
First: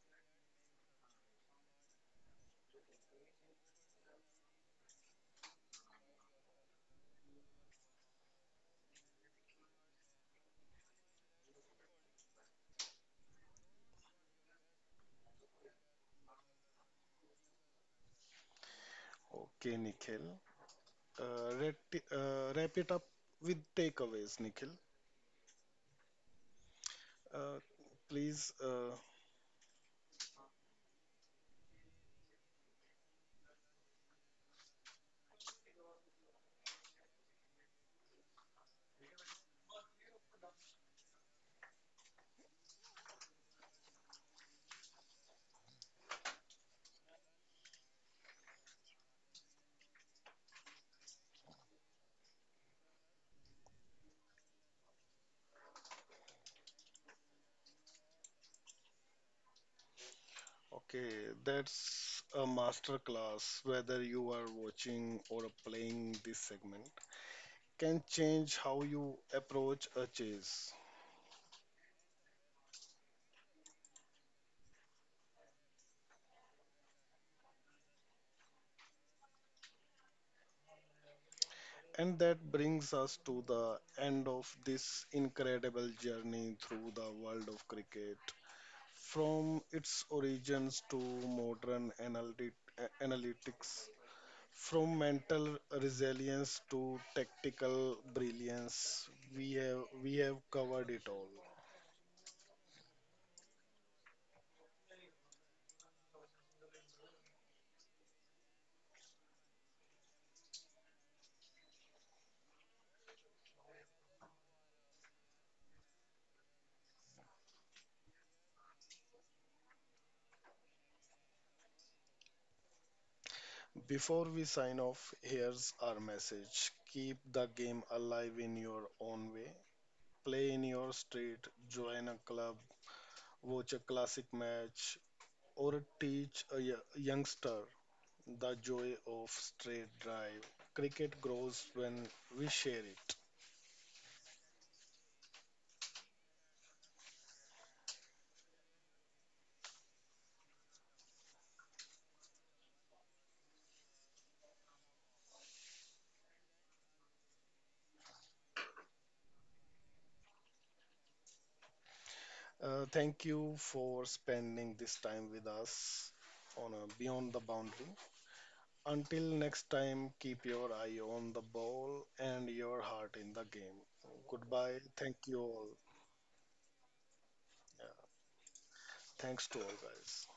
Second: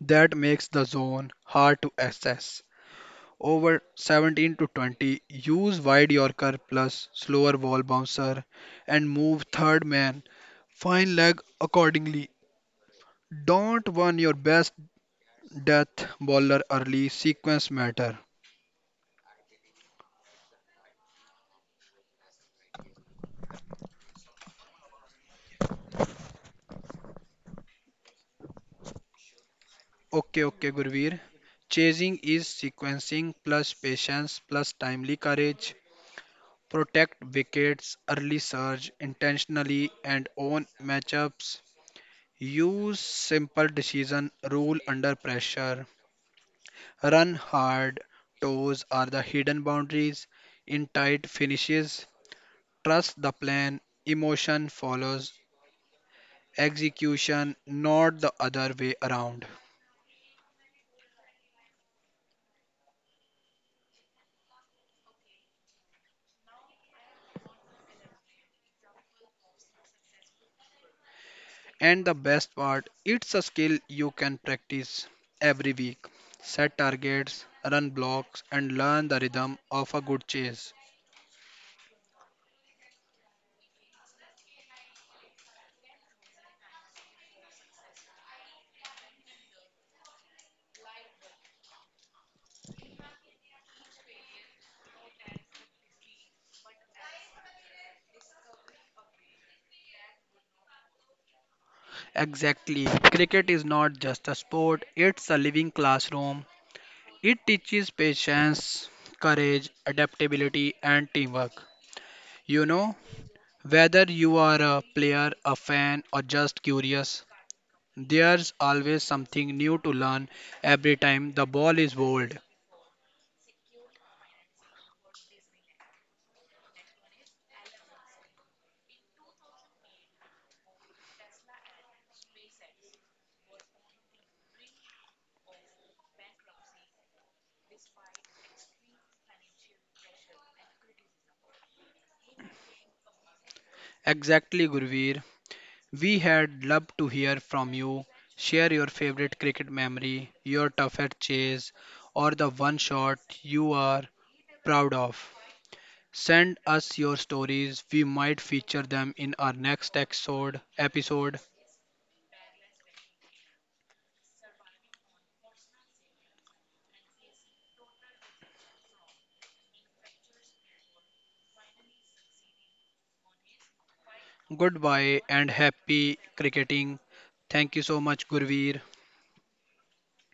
that makes the zone hard to access. Over 17 to 20, use wide Yorker plus slower ball bouncer and move third man. Fine leg accordingly. Don't run your best death bowler early, sequence matter. Okay, Nikhil. Wrap it up with takeaways, Nikhil. Uh, please. Okay, okay, Gurveer. Chasing is sequencing plus patience plus timely courage. Protect wickets, early surge intentionally and own matchups. Use simple decision rule under pressure. Run hard, toes are the hidden boundaries. In tight finishes, trust the plan, emotion follows execution, not the other way around. Okay, that's a master class. Whether you are watching or playing this segment, can change how you approach a chase. And the best part, it's a skill you can practice every week. Set targets, run blocks, and learn the rhythm of a good chase. And that brings us to the end of this incredible journey through the world of cricket. From its origins to modern analytic, analytics. From mental resilience to tactical brilliance, we have covered it all. Exactly. Cricket is not just a sport, it's a living classroom. It teaches patience, courage, adaptability, and teamwork. You know, whether you are a player, a fan, or just curious, there's always something new to learn every time the ball is bowled. Before we sign off, here's our message. Keep the game alive in your own way. Play in your street, join a club, watch a classic match, or teach a youngster the joy of straight drive. Cricket grows when we share it. Exactly, Gurveer. We had loved to hear from you. Share your favorite cricket memory, your toughest chase, or the one shot you are proud of. Send us your stories. We might feature them in our next episode. Thank you for spending this time with us on a Beyond the Boundary. Until next time, keep your eye on the ball and your heart in the game. Goodbye. Thank Goodbye you and all. happy cricketing. Thank you so Yeah. much, Gurveer. Thanks to all, guys.